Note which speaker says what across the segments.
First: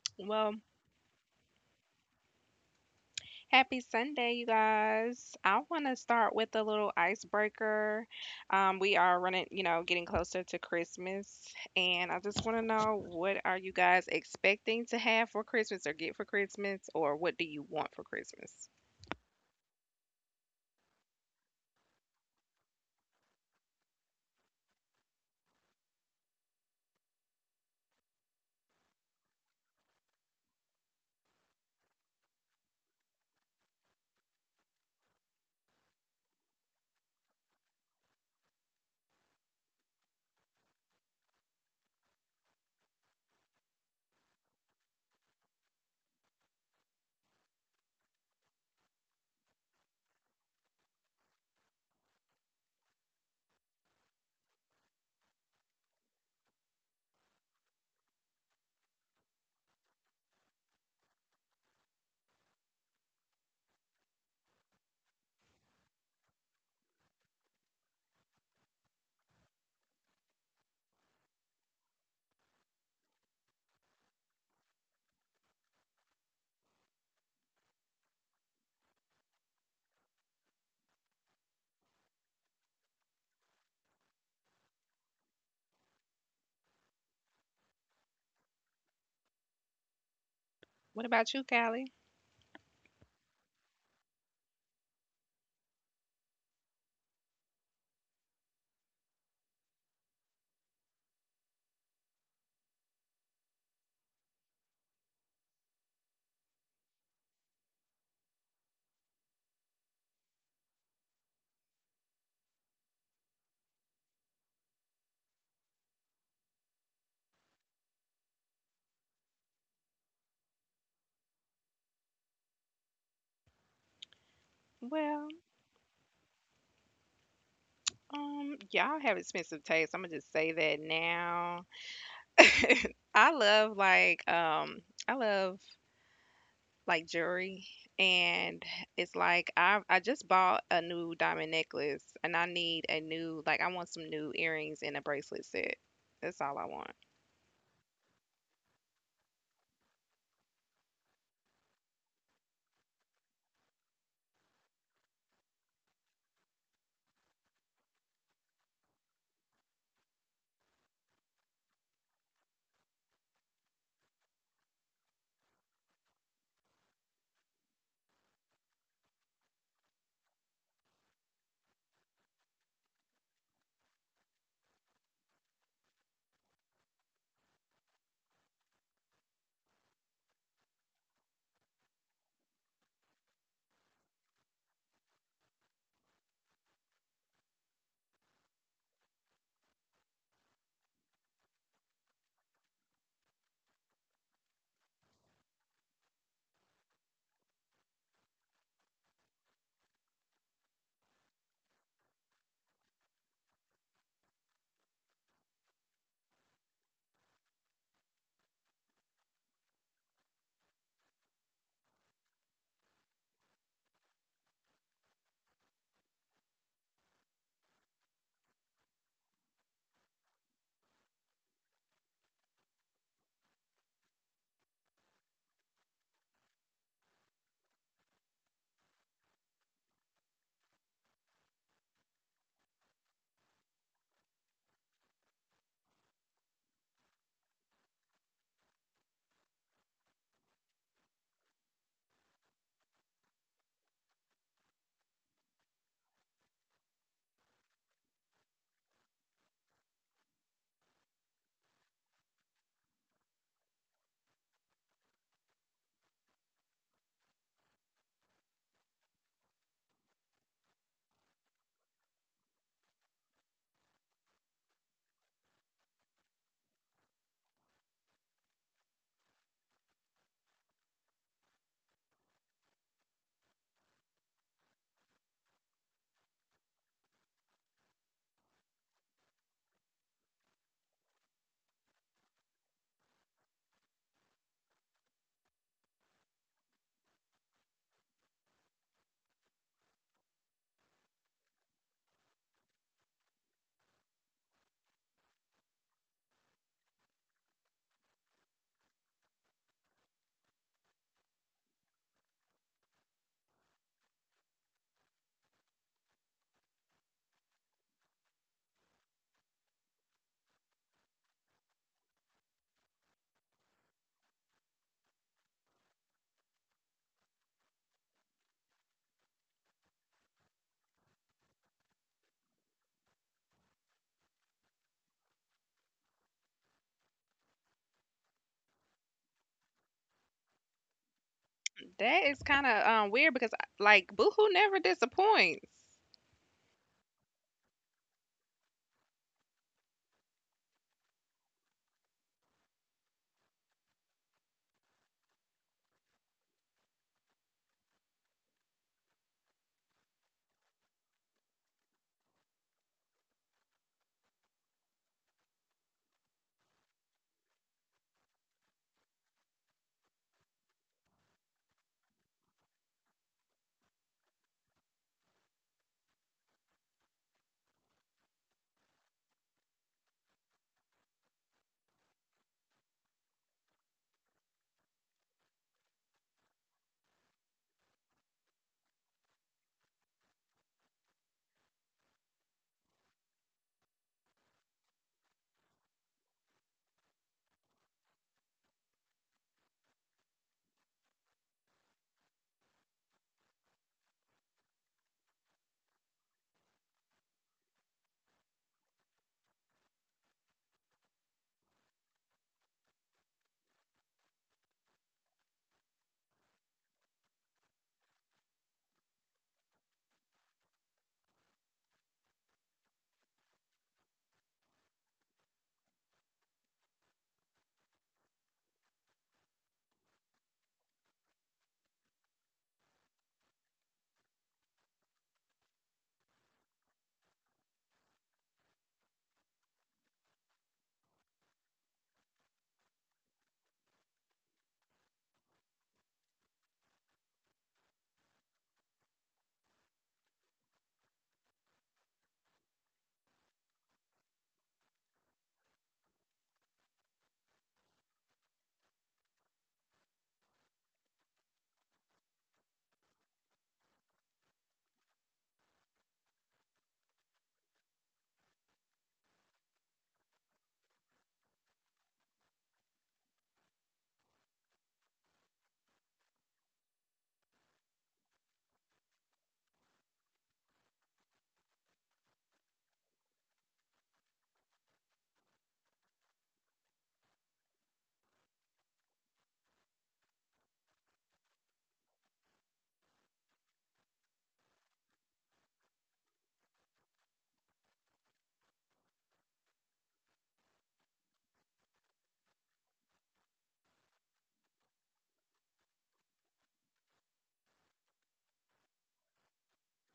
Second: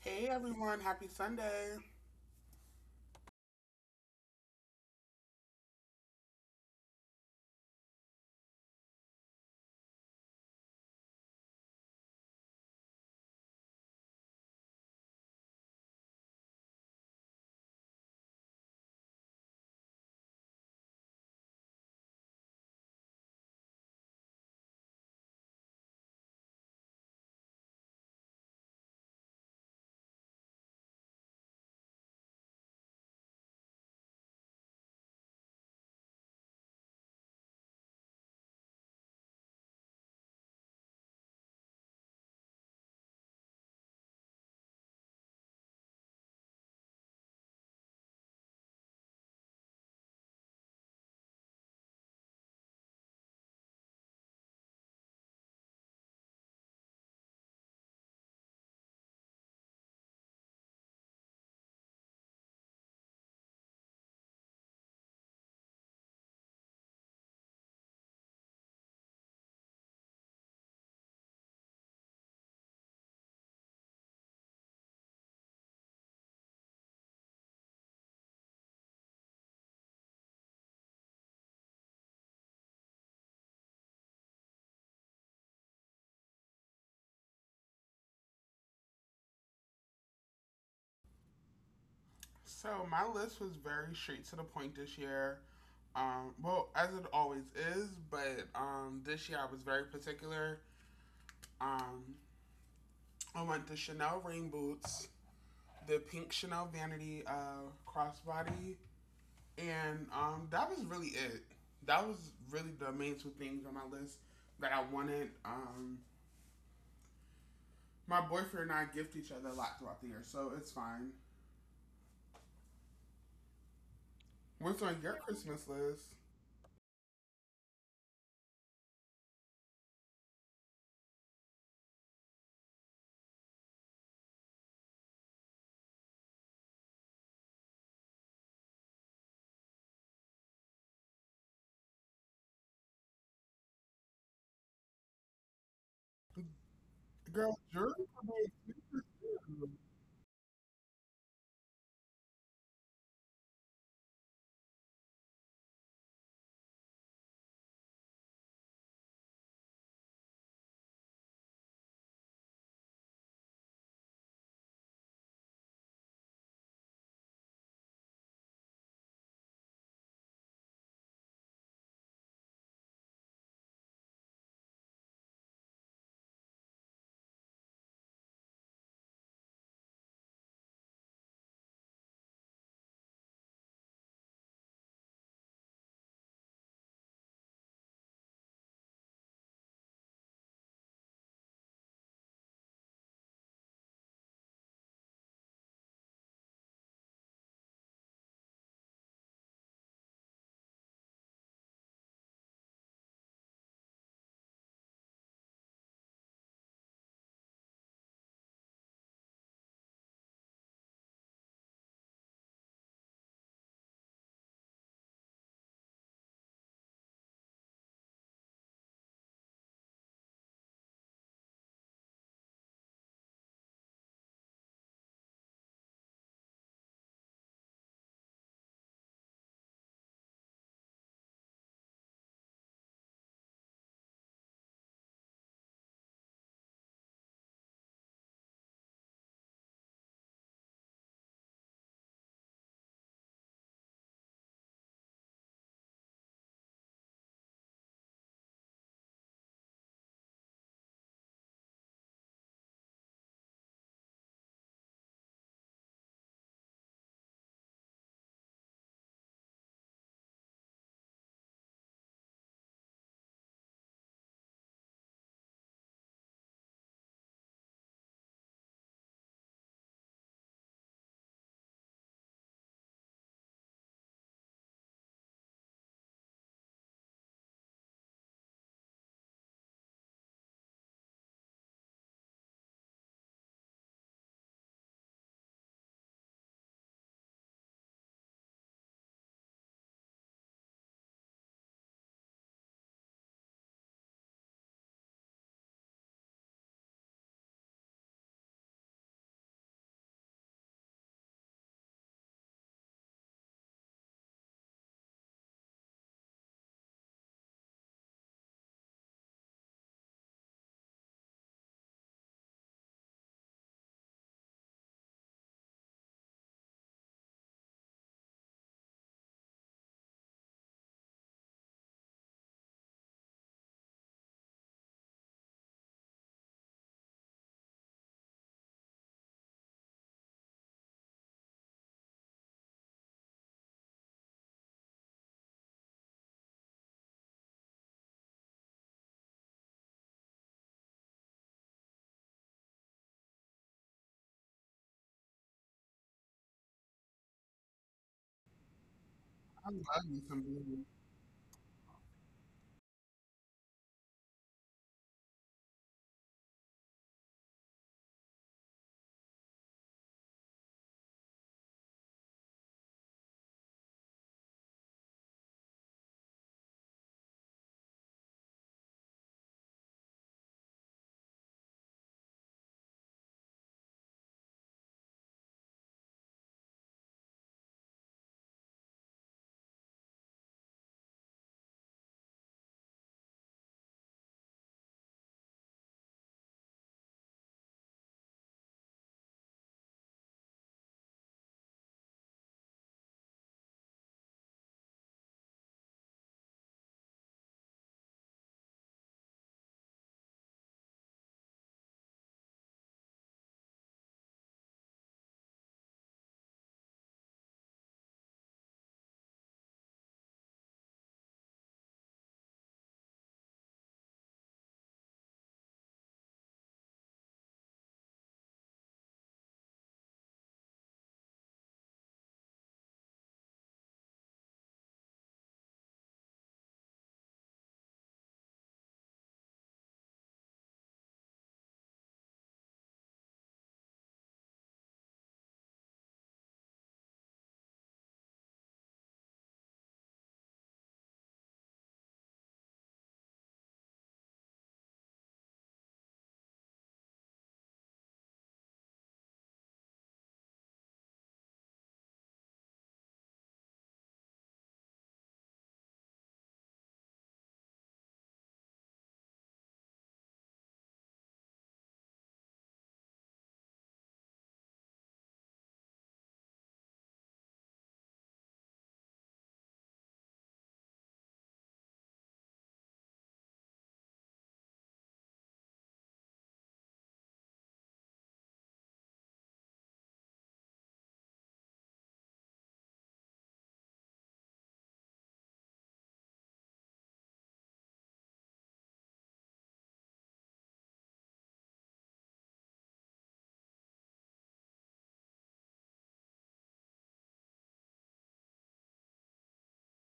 Speaker 1: Hey
Speaker 2: Well,
Speaker 1: everyone, happy Sunday.
Speaker 2: happy Sunday, you guys. I want to start with a little icebreaker. We are running, you know, getting closer to Christmas, and I just want to know, what are you guys expecting to have for Christmas or get for Christmas, or what do you want for Christmas? What about you, Callie?
Speaker 1: So my list was very straight to the point this year. As it always is, but this year I was very particular. Um, I want the Chanel rain boots, the pink Chanel vanity crossbody, and that was really it. That was really the main two things on my list that I wanted. My boyfriend and I gift each other a lot throughout the year, so it's fine. What's on your
Speaker 2: Well,
Speaker 1: Christmas list?
Speaker 2: y'all have expensive taste. I'm gonna just say that now. I love I love like jewelry, and it's like I just bought a new diamond necklace, and I need a new, like, I want some new earrings and a bracelet set. That's all I want.
Speaker 1: Girl, jury probation.
Speaker 2: That is kind of weird because like Boohoo never disappoints.
Speaker 1: I love me some beauty.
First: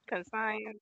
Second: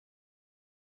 Speaker 2: Consign.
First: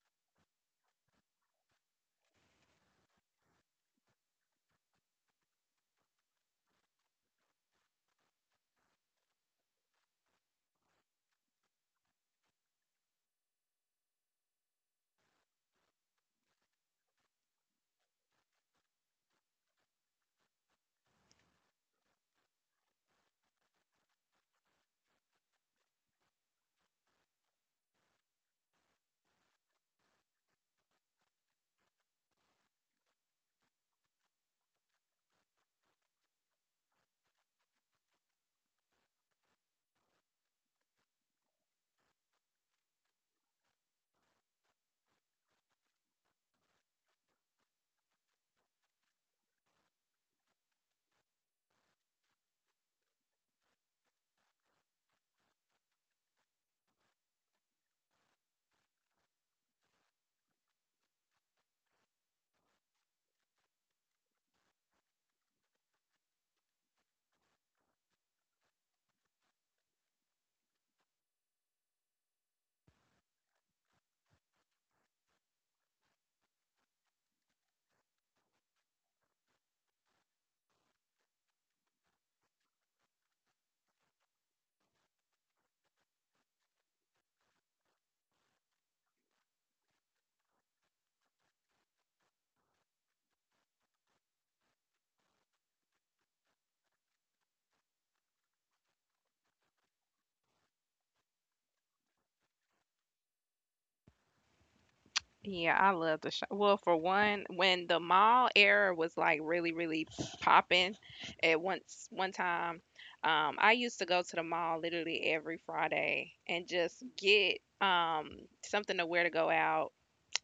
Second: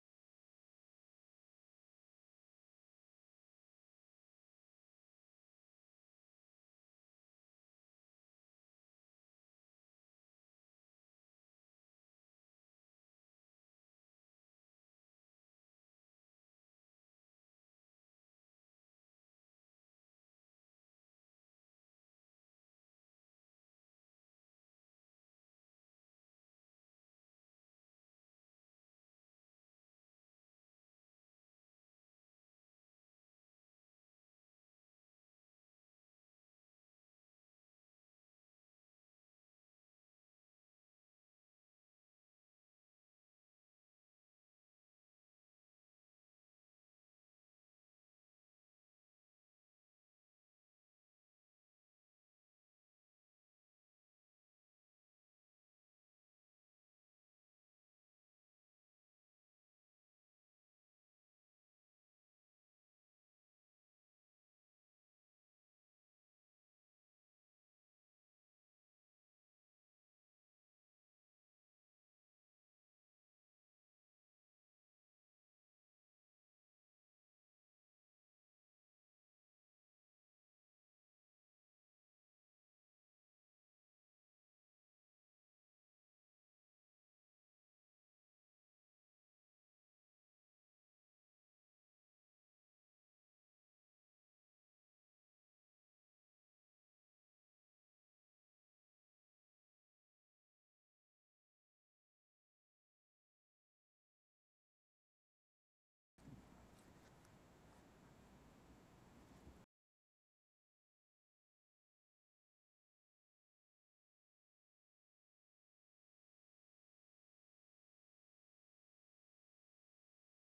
Speaker 2: Yeah, I love the show. Well, for one, when the mall era was like really, really popping, at once one time, I used to go to the mall literally every Friday and just get something to wear to go out.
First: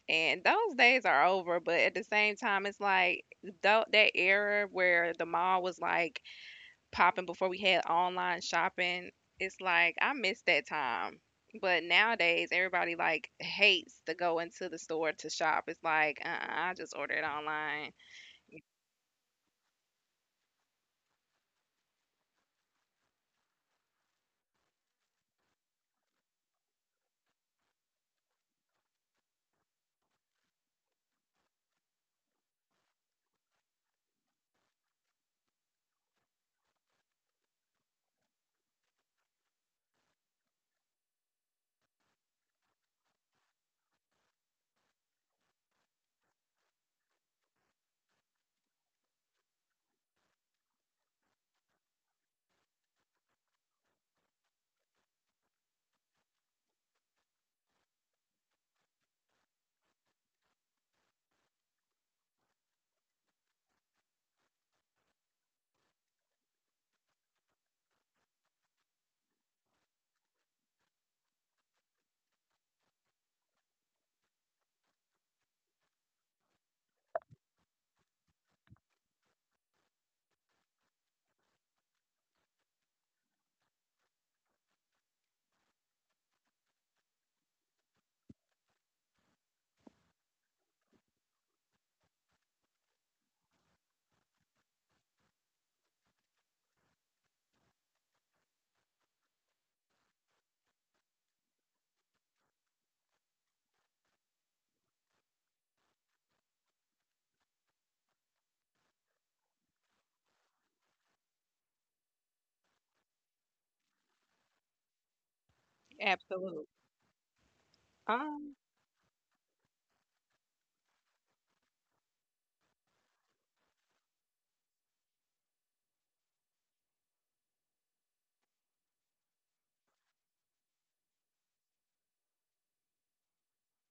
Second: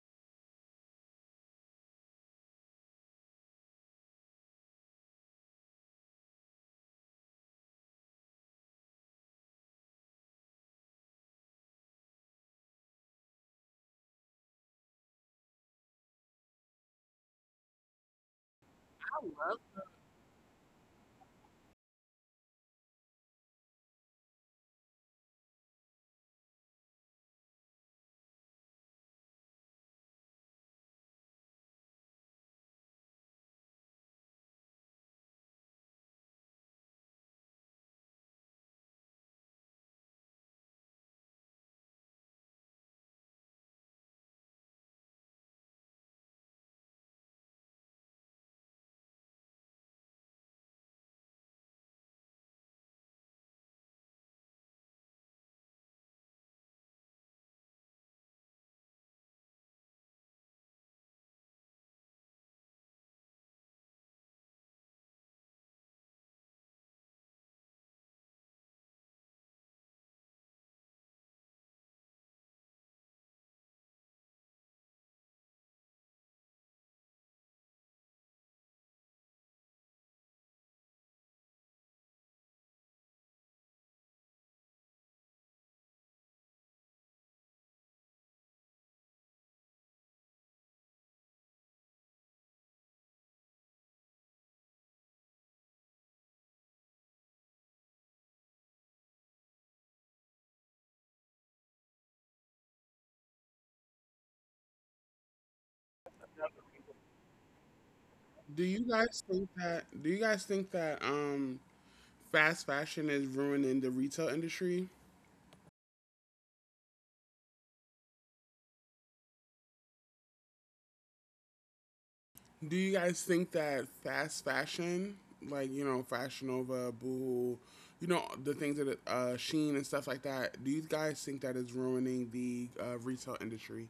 Speaker 2: And those days are over, but at the same time, it's like though that era where the mall was like popping before we had online shopping. It's like I miss that time. But nowadays, everybody like hates to go into the store to shop. It's like, I just order it online.
Speaker 1: Do you guys think that fast fashion is ruining the retail industry?
Speaker 2: Absolutely. Um,
Speaker 1: Do you guys think that fast fashion, like you know, Fashion Nova, Boohoo, you know, the things that Sheen and stuff like that, do you guys think that is ruining the retail industry?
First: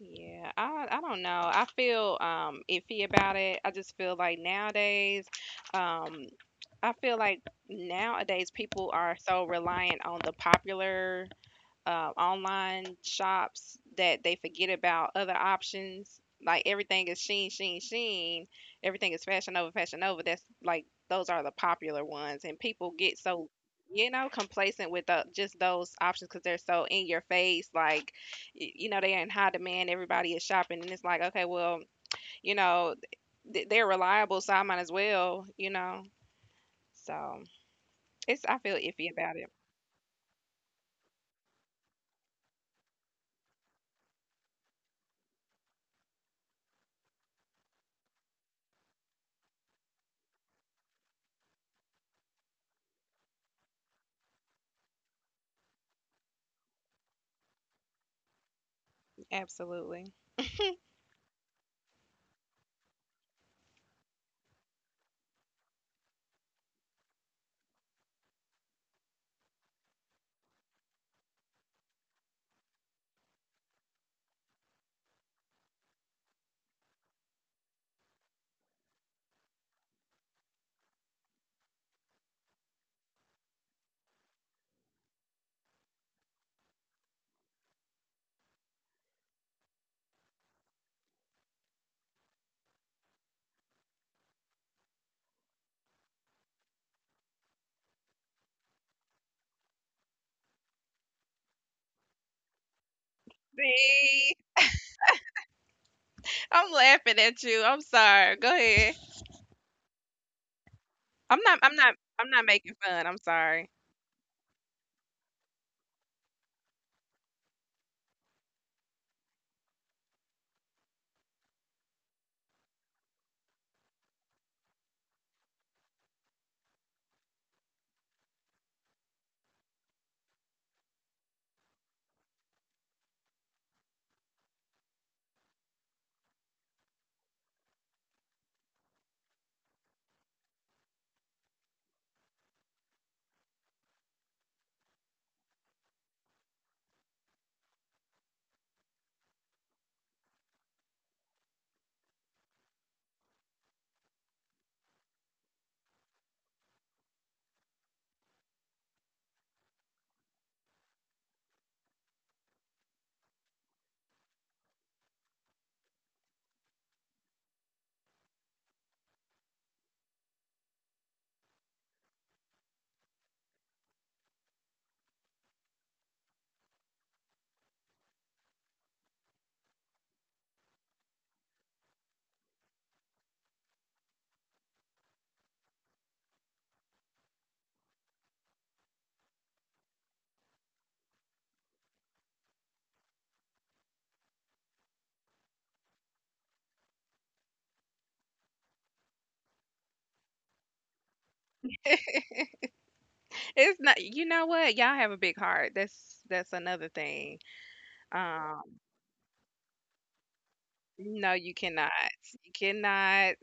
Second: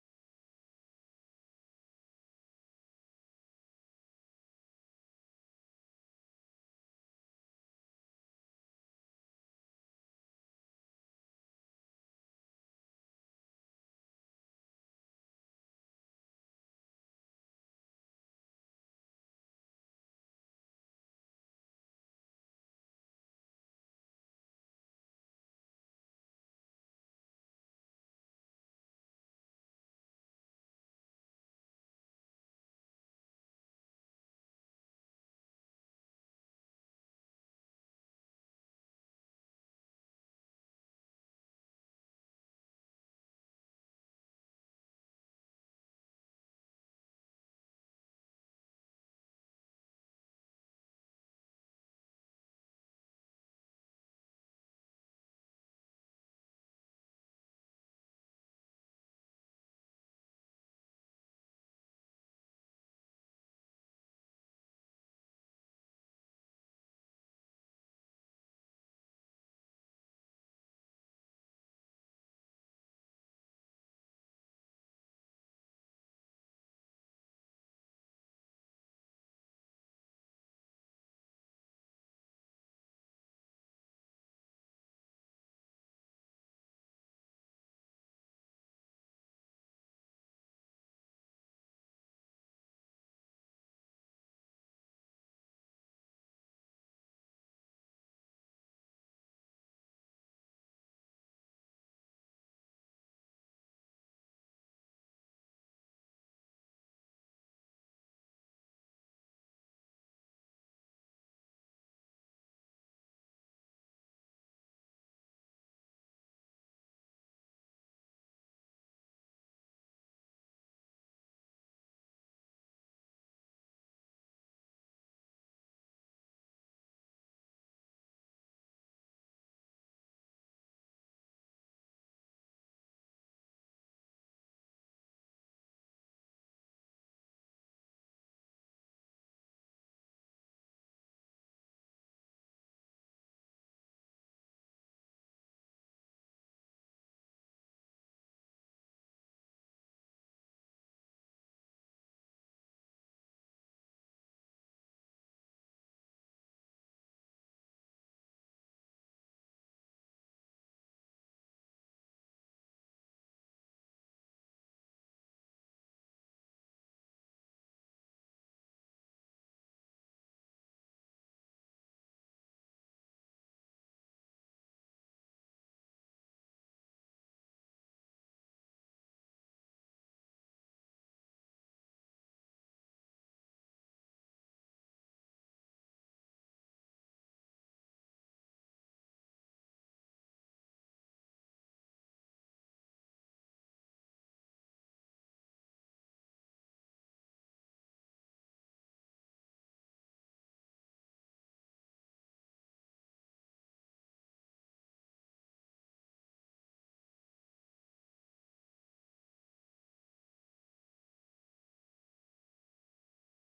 Speaker 2: yeah, I don't know. I feel iffy about it. I just feel like nowadays, um, I feel like nowadays people are so reliant on the popular online shops that they forget about other options. Like everything is Sheen, Sheen, Sheen. Everything is Fashion Nova, Fashion Nova. That's like those are the popular ones, and people get so, you know, complacent with, the, just those options because they're so in your face. Like you know, they're in high demand. Everybody is shopping, and it's like, okay, well, you know they're reliable, so I might as well. So it's, I feel iffy about it. Absolutely. See. I'm laughing at you. I'm sorry. Go ahead. I'm not. I'm not. I'm not making fun. I'm sorry. It's not. You know what? Y'all have a big heart. That's another thing. Um. No, you cannot. You cannot.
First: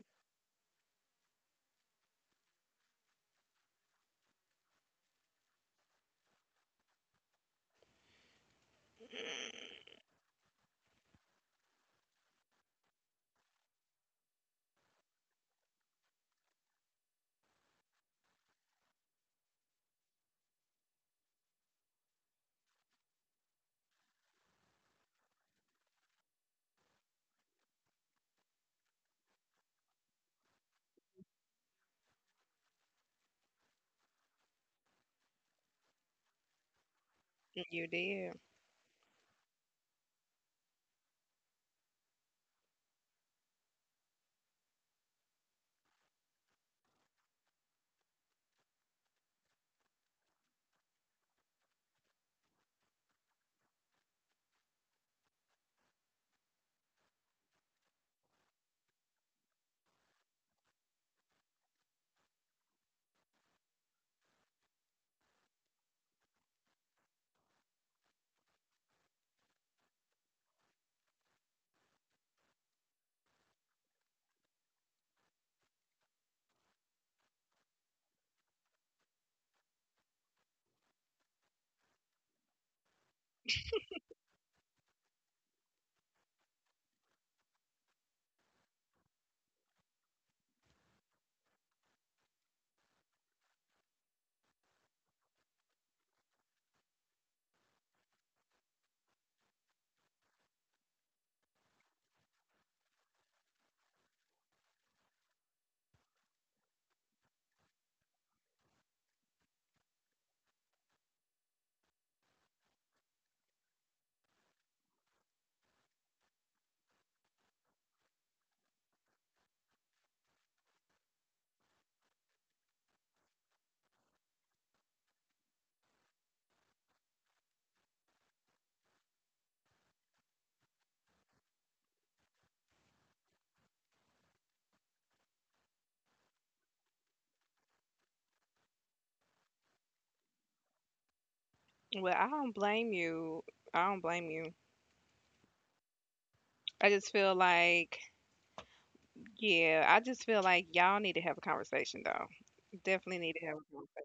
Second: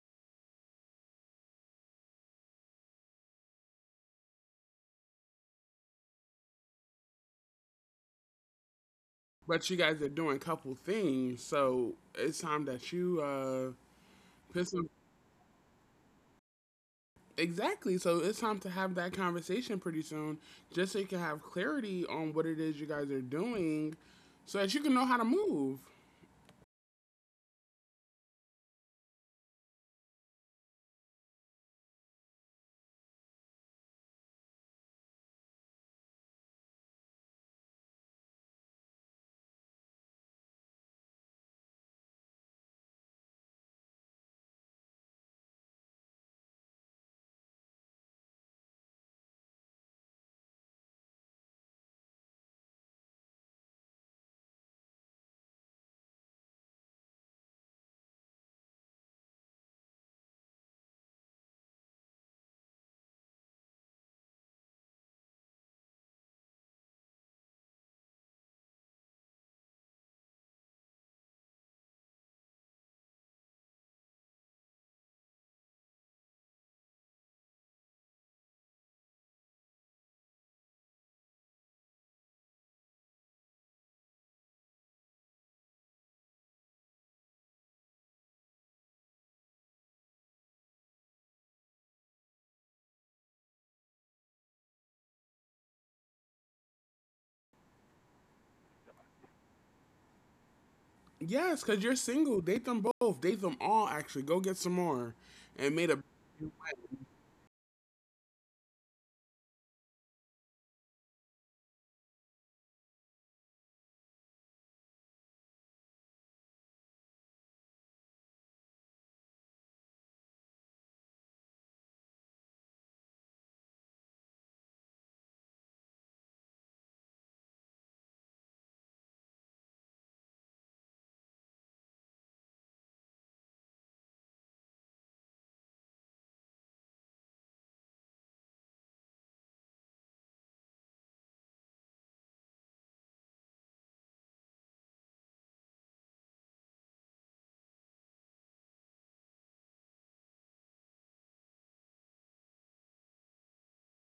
Speaker 1: But you guys are doing couple things, so it's time that you put some. Exactly. So it's time to have that conversation pretty soon, just so you can have clarity on what it is you guys are doing, so that you can know how to move.
Speaker 2: You did.
Speaker 1: Yes, because you're single. Date them both. Date them all. Actually, go get some more, and made a. You
Speaker 2: Well, I don't blame you. I don't blame you. I just feel like, yeah, I just feel like y'all need to have a conversation though. Definitely need to have a conversation.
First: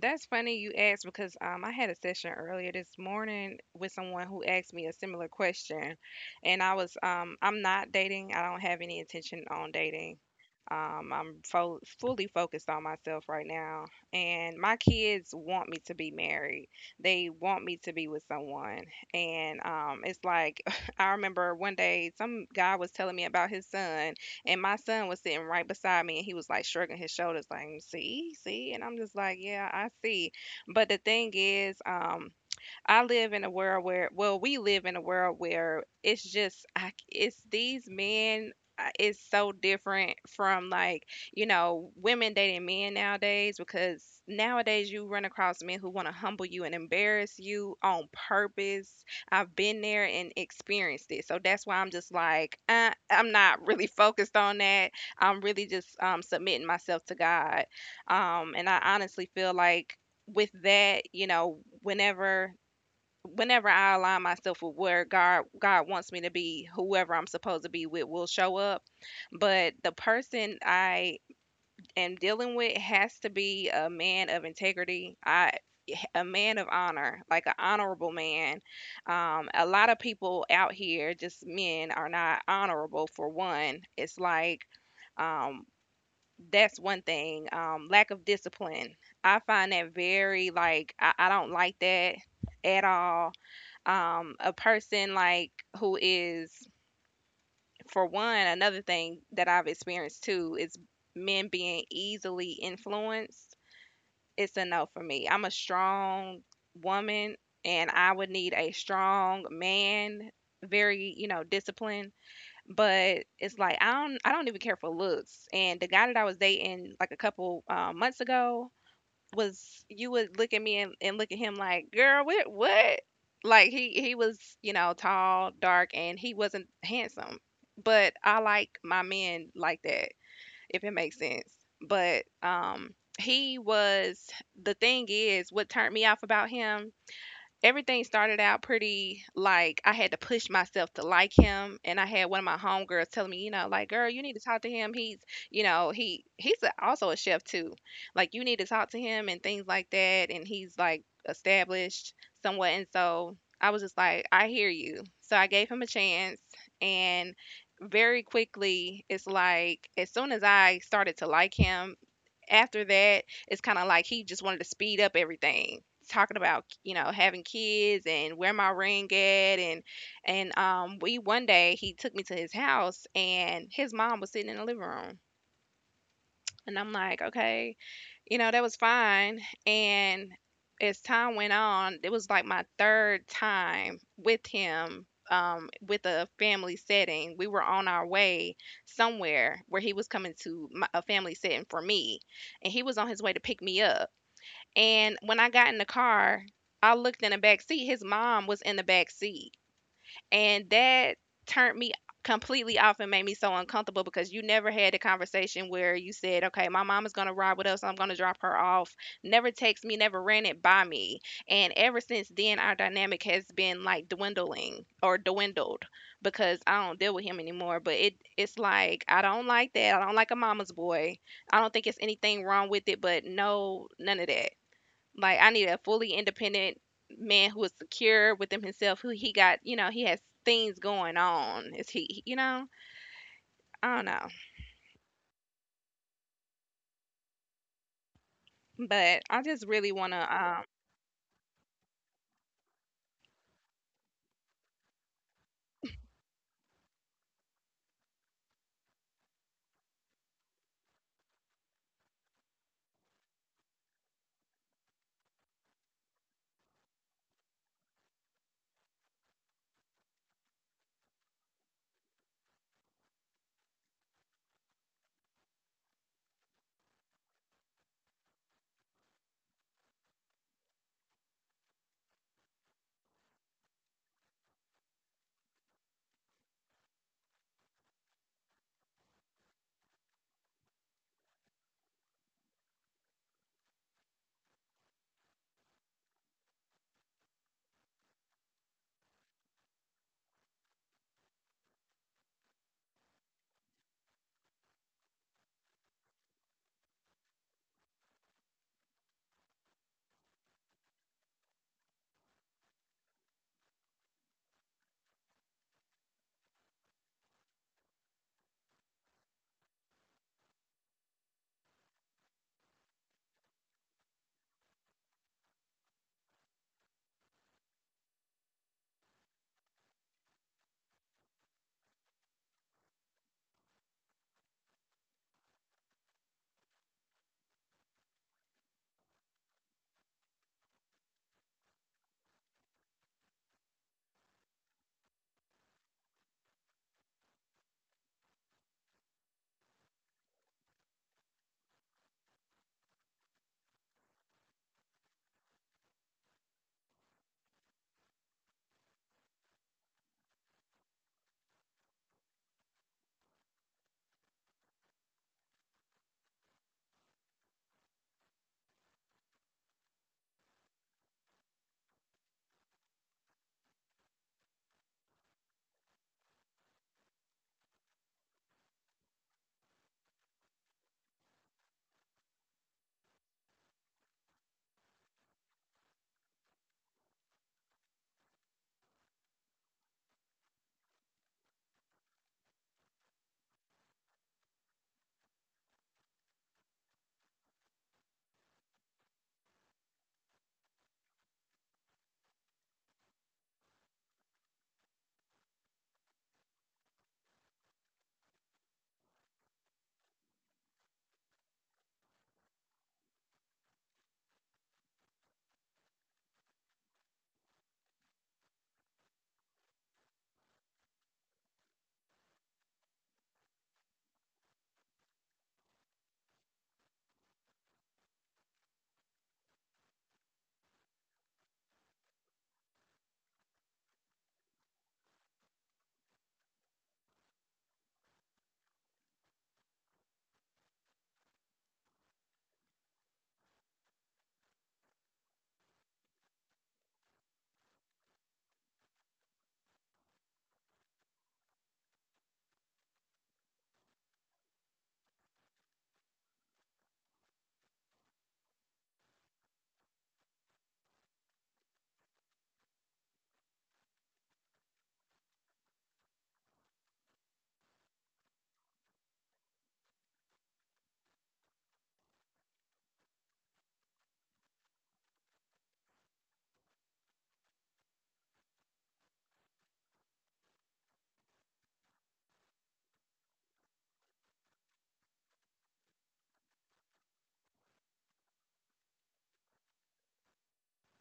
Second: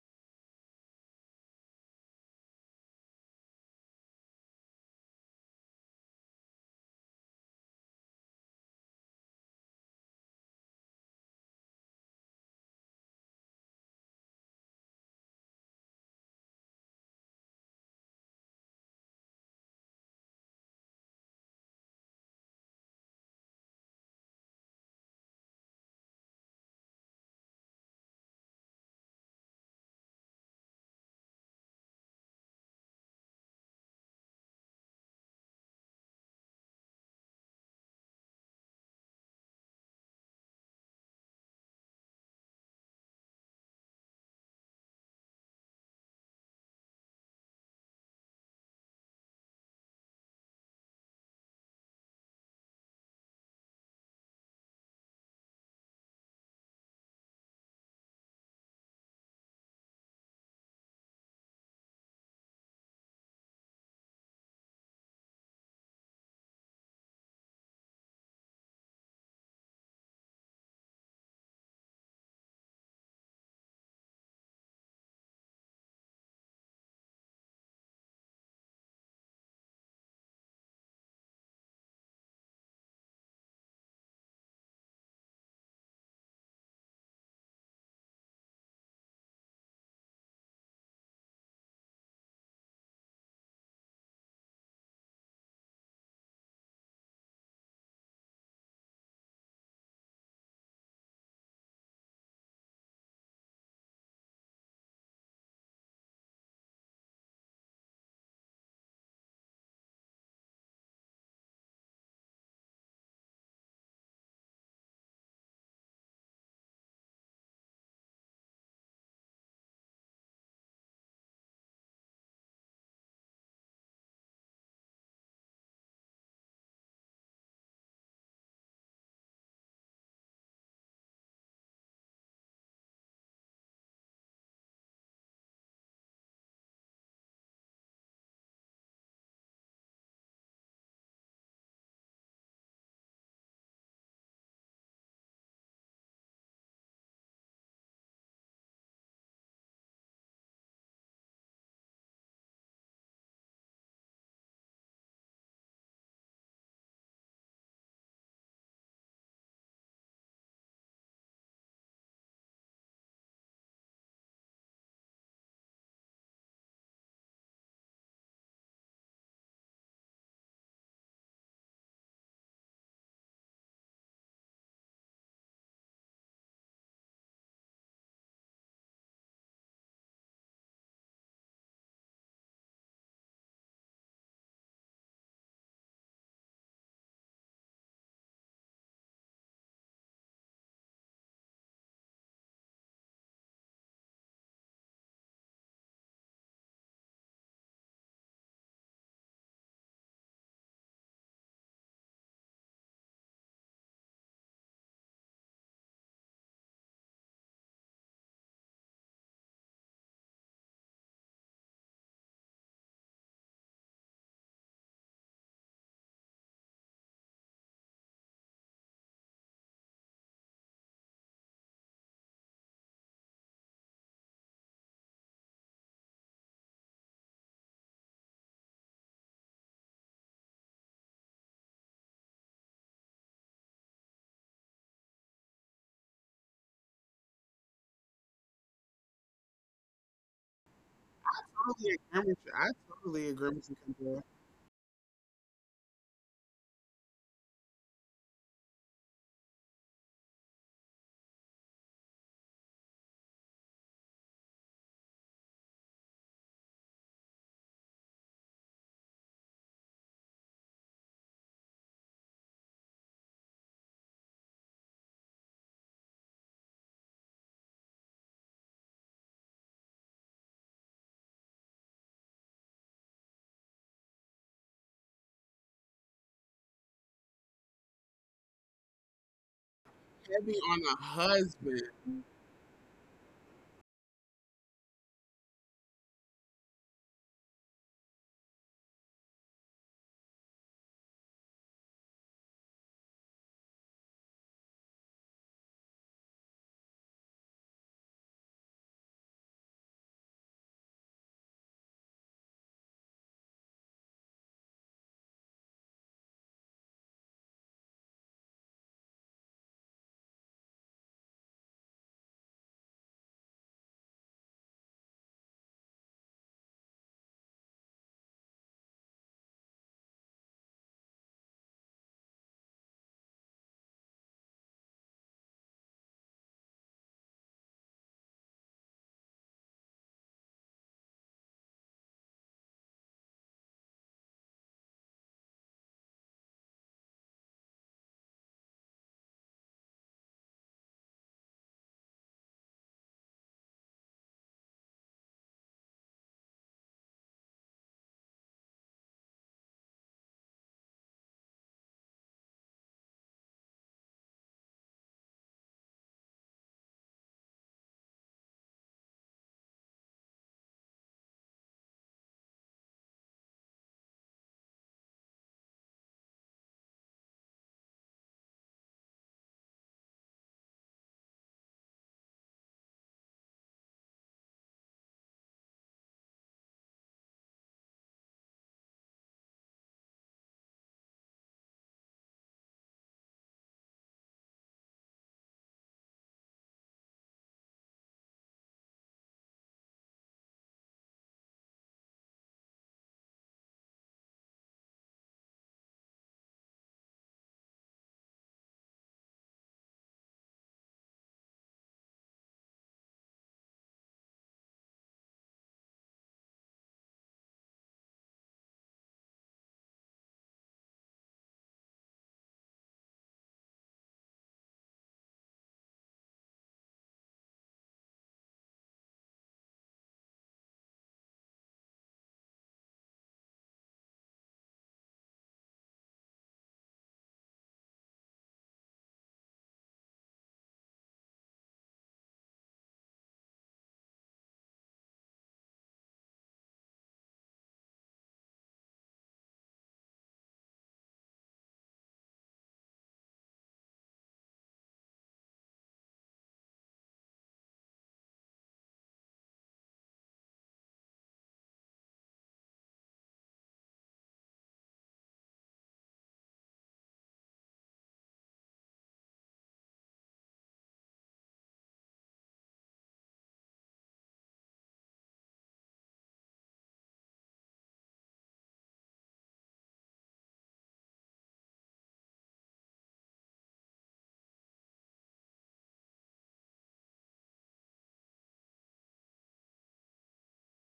Speaker 2: That's funny you asked because I had a session earlier this morning with someone who asked me a similar question, and I was I'm not dating. I don't have any intention on dating. I'm fully focused on myself right now, and my kids want me to be married. They want me to be with someone, and it's like I remember one day some guy was telling me about his son. And my son was sitting right beside me and he was like shrugging his shoulders, like, see, see. And I'm just like, yeah, I see. But the thing is, I live in a world where, well, we live in a world where it's just, I, it's these men. It's so different from like, you know, women dating men nowadays because nowadays you run across men who want to humble you and embarrass you on purpose. I've been there and experienced it. So that's why I'm just like, I'm not really focused on that. I'm really just submitting myself to God. And I honestly feel like with that, you know, whenever I align myself with where God wants me to be, whoever I'm supposed to be with will show up. But the person I am dealing with has to be a man of integrity, I, a man of honor, like an honorable man. A lot of people out here, just men, are not honorable. For one, it's like, um, that's one thing. Lack of discipline. I find that very like, I don't like that at all, a person like who is, for one, another thing that I've experienced too is men being easily influenced. It's a no for me. I'm a strong woman, and I would need a strong man, very, you know, disciplined. But it's like I don't even care for looks, and the guy that I was dating like a couple months ago was, you would look at me and look at him like, girl, what what? Like he was, you know, tall, dark, and he wasn't handsome. But I like my men like that, if it makes sense. But he was, the thing is what turned me off about him, everything started out pretty, like I had to push myself to like him, and I had one of my homegirls telling me, you know, like, girl, you need to talk to him. You know, he's a, also a chef too. Like you need to talk to him and things like that, and he's like established somewhat. And so I was just like, I hear you. So I gave him a chance, and very quickly it's like as soon as I started to like him, after that, it's kind of like he just wanted to speed up everything. Talking about, you know, having kids and where my ring at. And we One day he took me to his house and his mom was sitting in the living room. And I'm like, okay, you know, that was fine, and as time went on, it was like my 3rd time with him, with a family setting. We were on our way somewhere where he was coming to my, a family setting for me, and he was on his way to pick me up, and when I got in the car, I looked in the back seat, his mom was in the back seat. And that turned me completely off and made me so uncomfortable because you never had a conversation where you said, okay, my mom is going to ride with us. I'm going to drop her off. Never text me, never ran it by me. And ever since then, our dynamic has been like dwindling or dwindled because I don't deal with him anymore. But it's like, I don't like that. I don't like a mama's boy. I don't think it's anything wrong with it, but no, none of that. Like I need a fully independent man who is secure within himself, who he got, you know, he has things going on. Is he, you know? I don't know. But I just really want to
Speaker 1: totally agree with you. I totally agree with you, Kendra. Heavy on the husband.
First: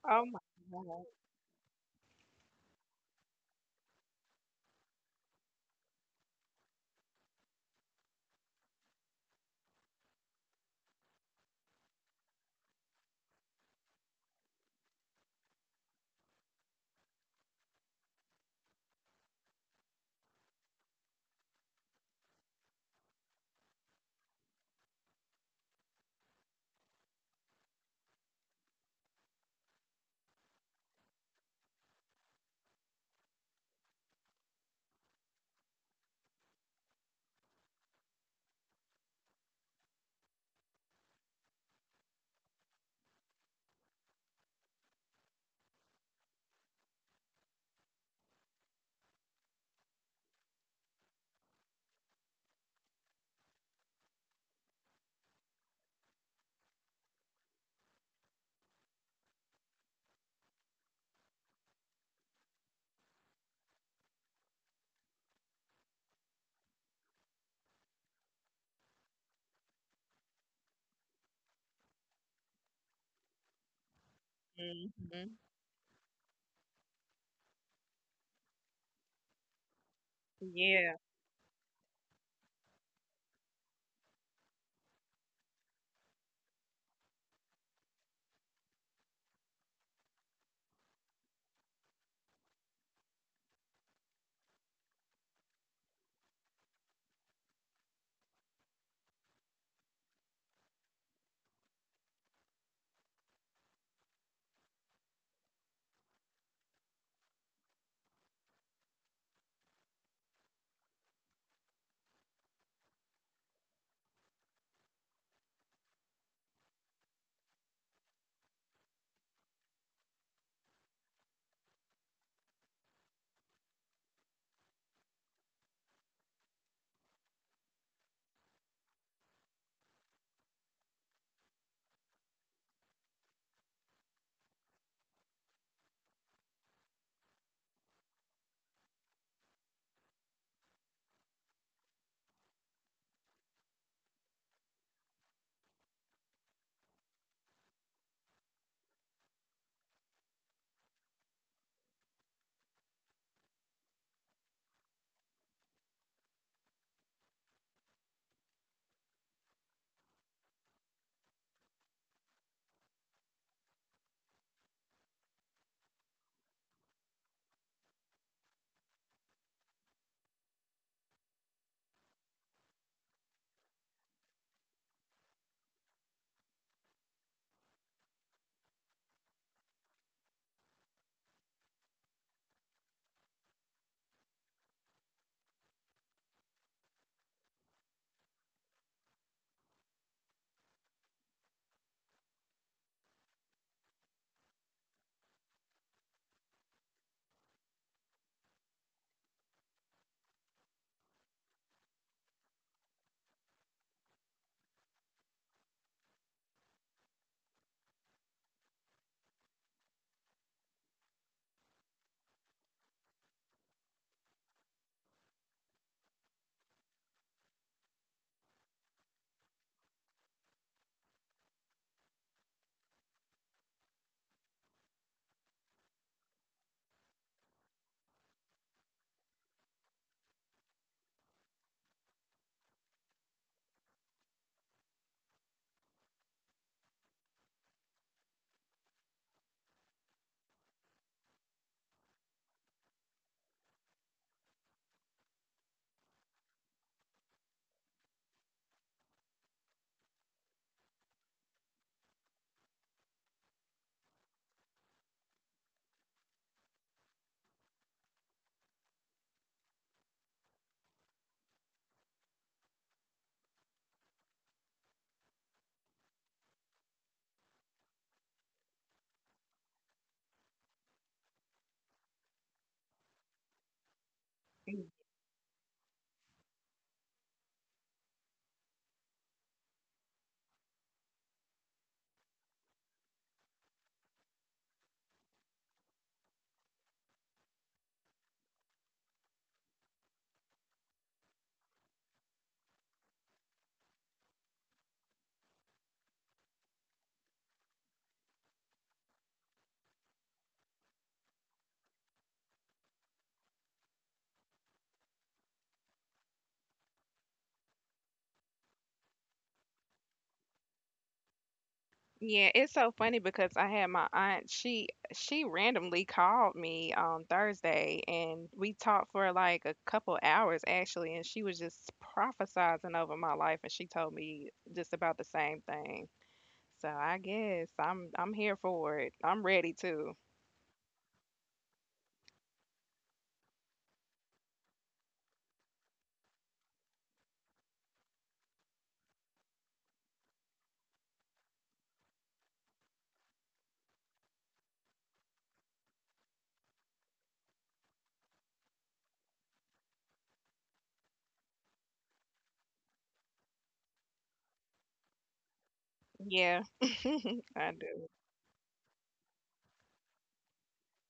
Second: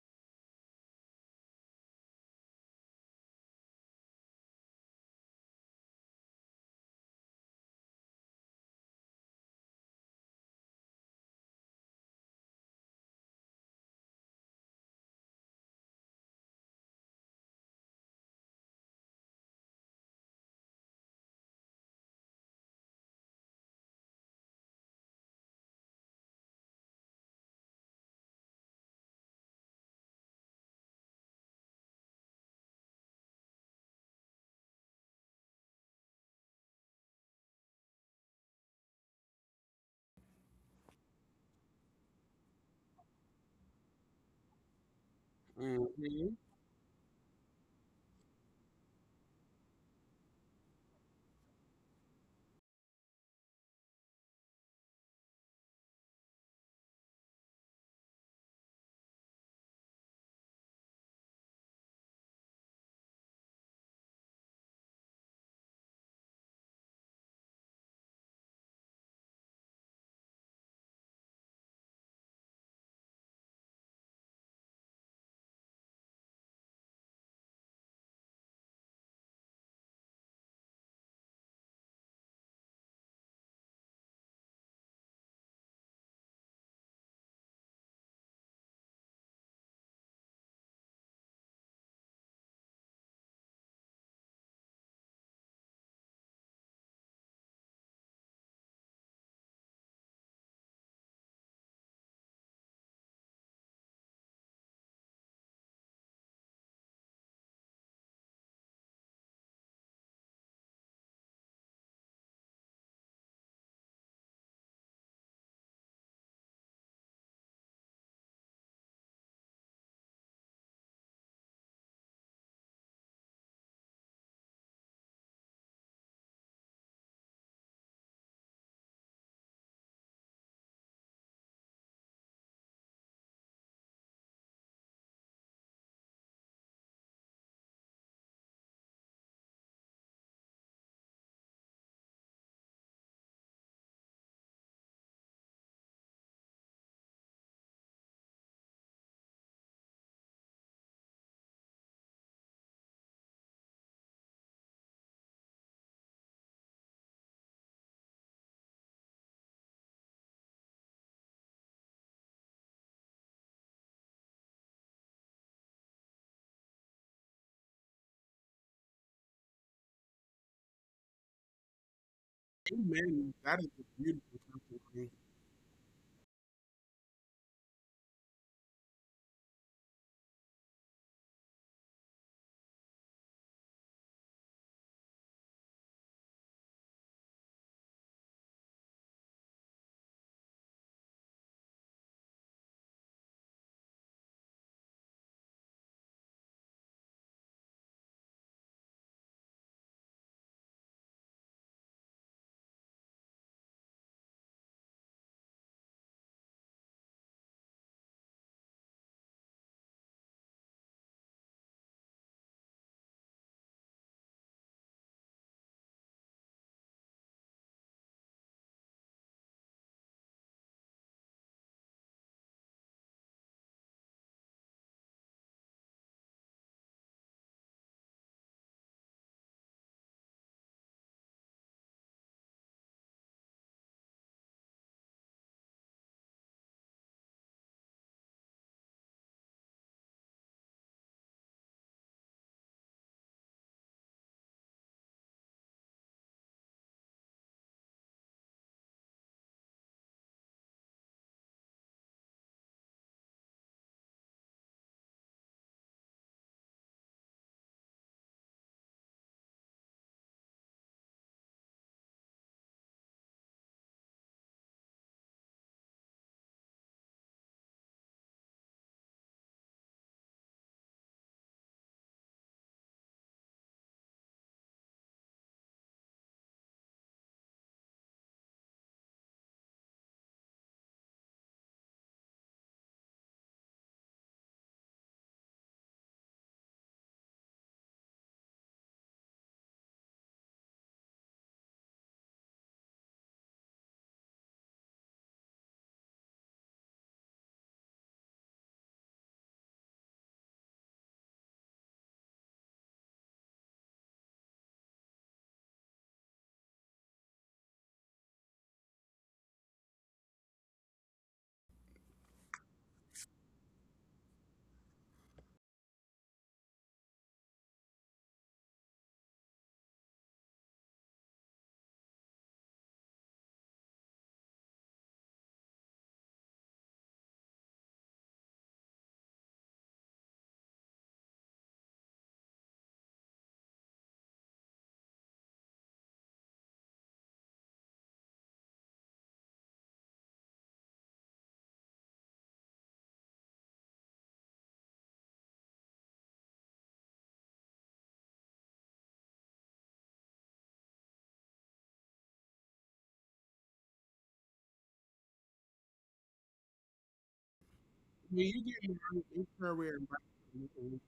Speaker 2: oh my God.
Speaker 1: Hmm.
Speaker 2: Hmm. Yeah.
Speaker 1: Amen. That is a beautiful thing.
Speaker 2: Yeah, it's so funny because I had my aunt, she randomly called me on Thursday and we talked for like a couple hours actually, and she was just prophesizing over my life, and she told me just about the same thing. So I guess I'm here for it. I'm ready too. Yeah, I do.
Speaker 1: When you get married in career, that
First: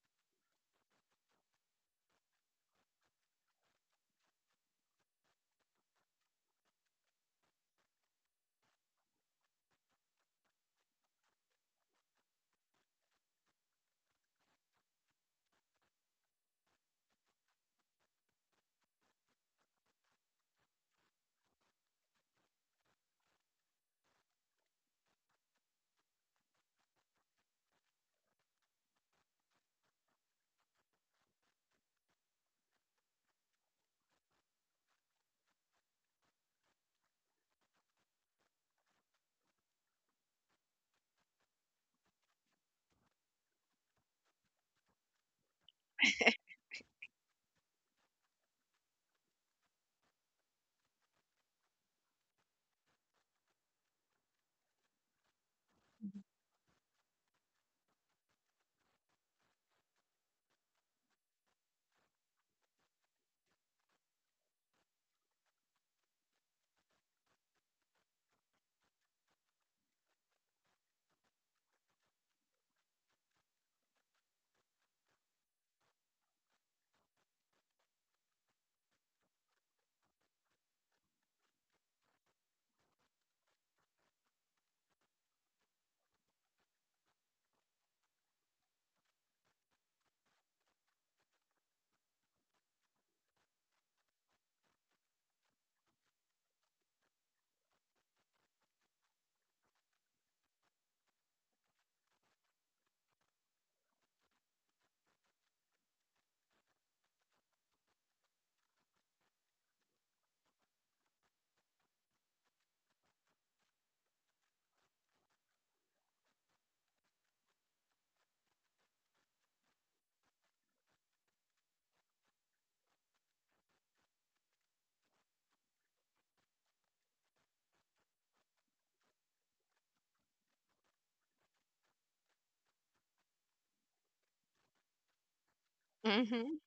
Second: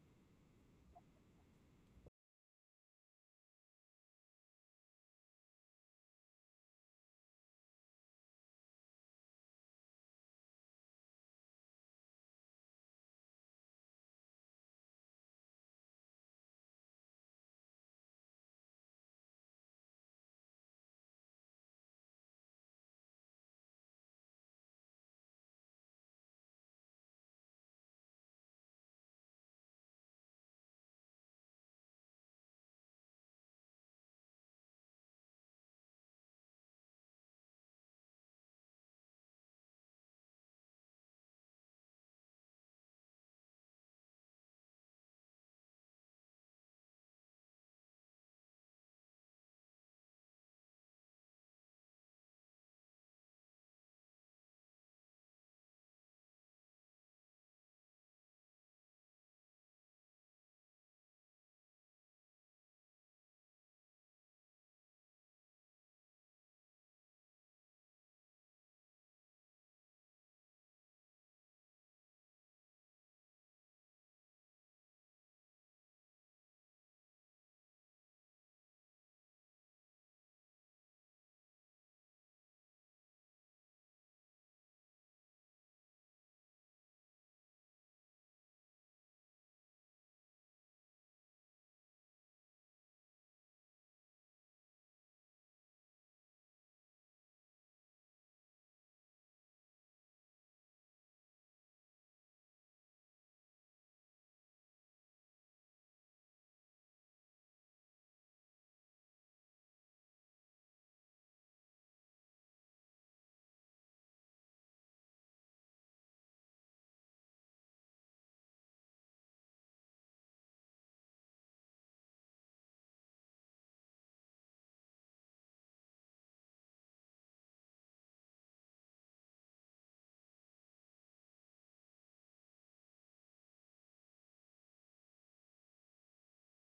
Speaker 2: Mhm.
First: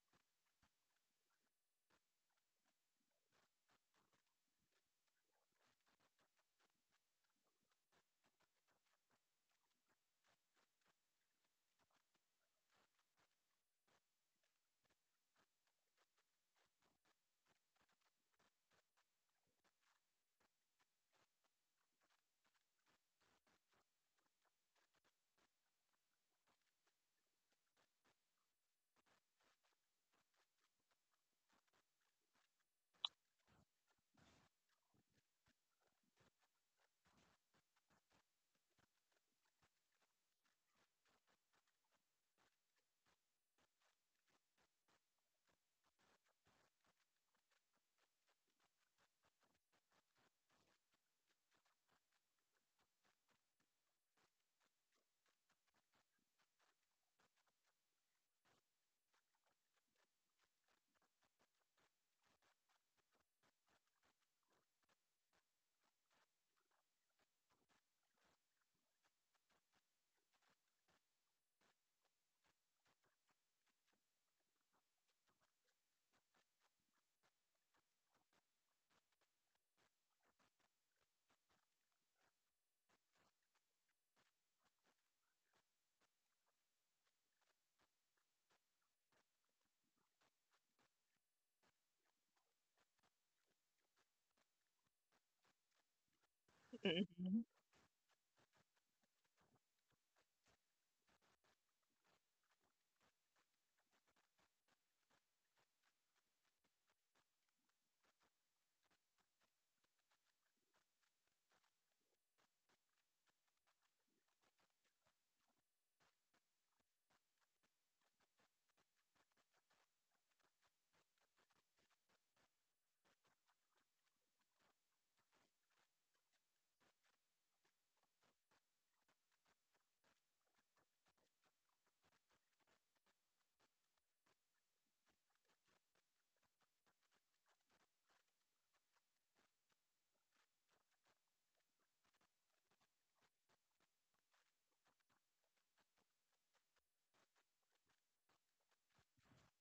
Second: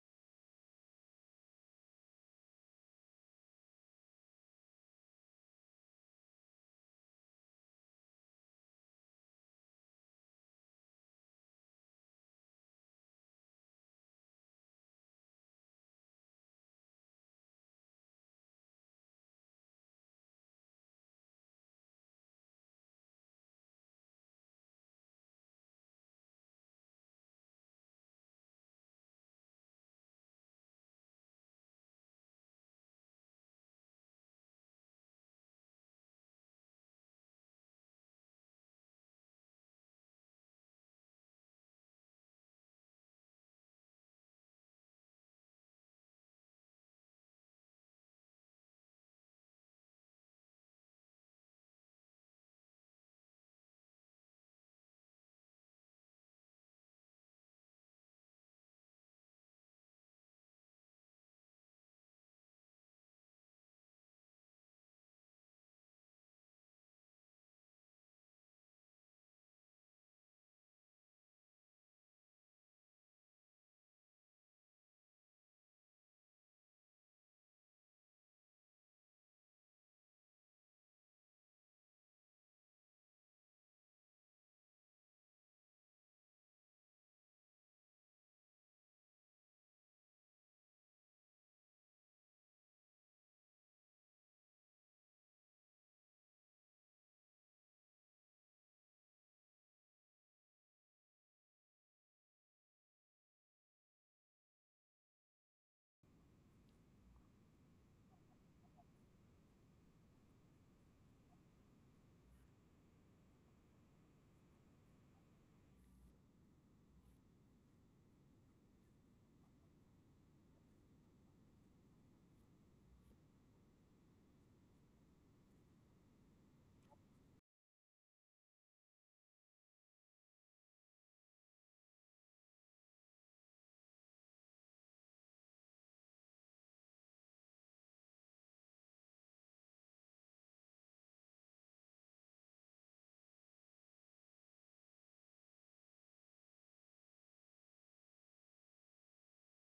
Speaker 2: Mhm.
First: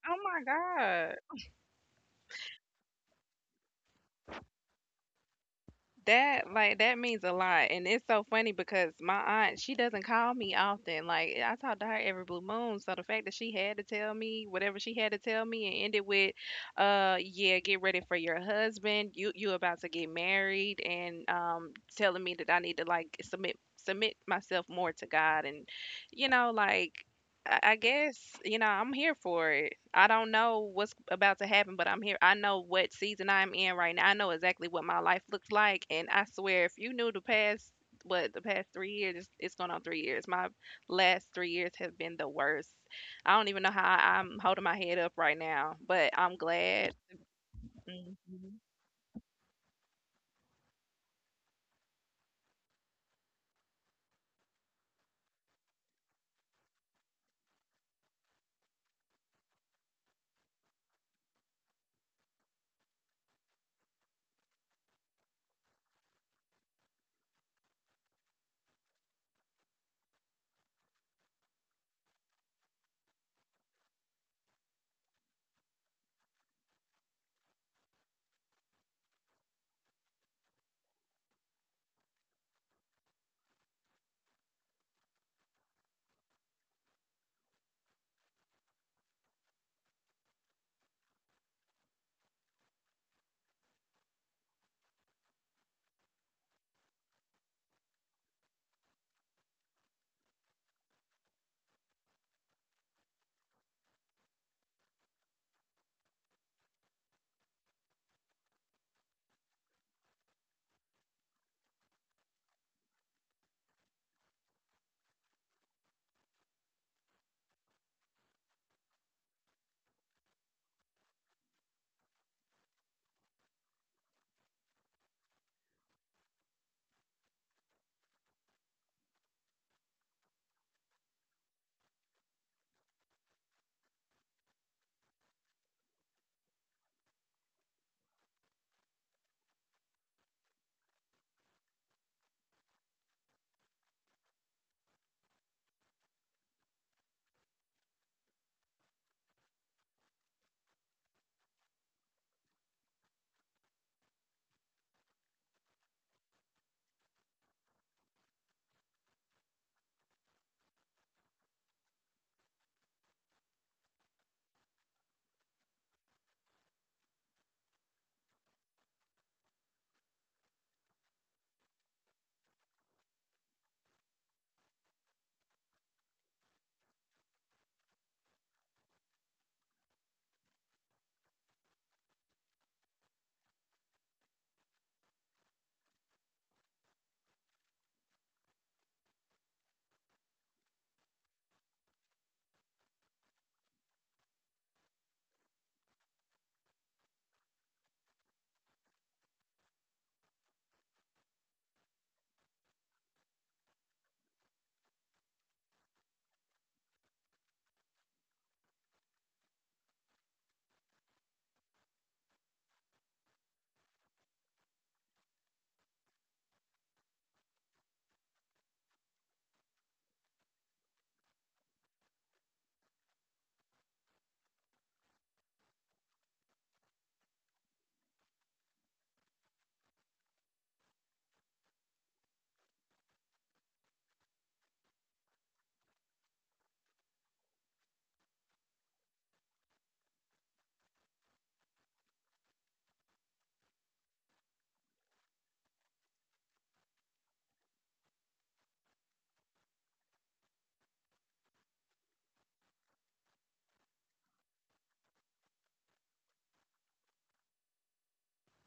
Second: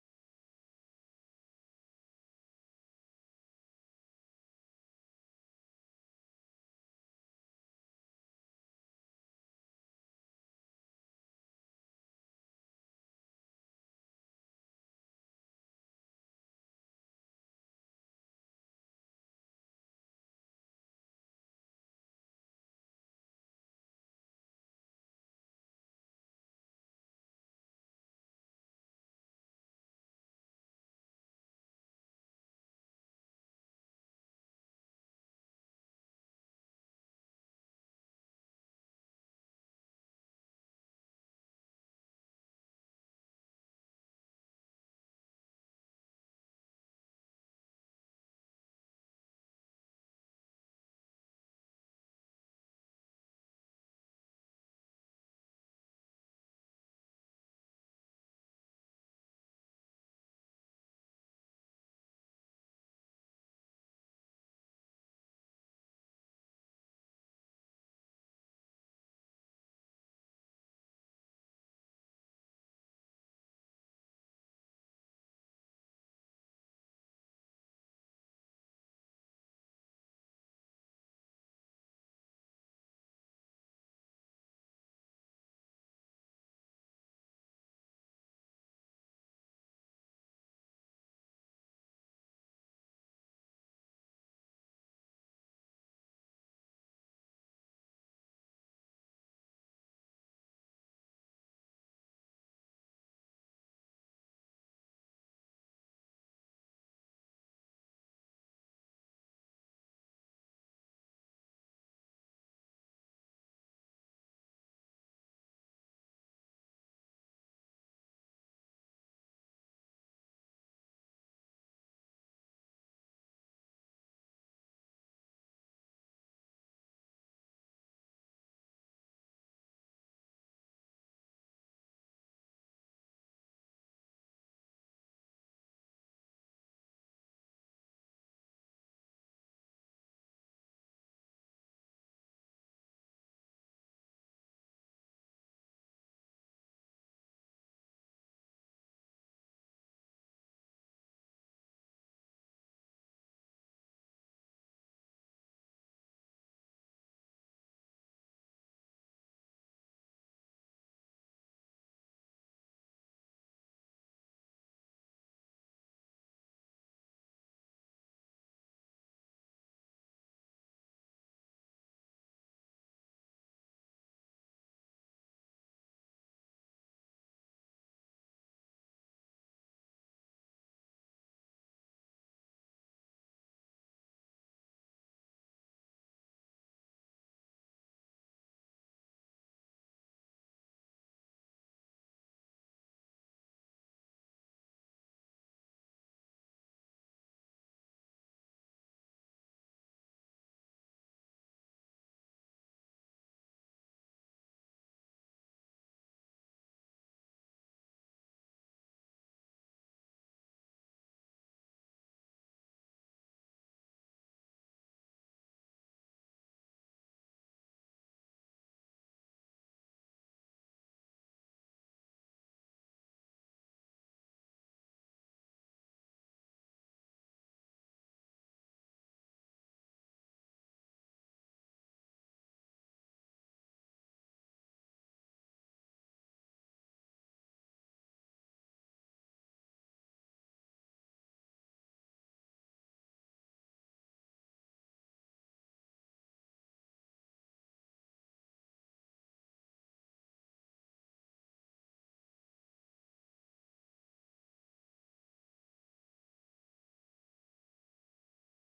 Speaker 2: Oh my. That, like, that means a lot, and it's so funny because my aunt, she doesn't call me often. Like I talk to her every blue moon, so the fact that she had to tell me whatever she had to tell me and ended with, Yeah, get ready for your husband. You about to get married," and telling me that I need to like submit myself more to God, and you know, like, I guess, you know, I'm here for it. I don't know what's about to happen, but I'm here. I know what season I'm in right now. I know exactly what my life looks like, and I swear, if you knew the past, what the past three years, it's going on three years. My last three years have been the worst. I don't even know how I'm holding my head up right now, but I'm glad. Hmm.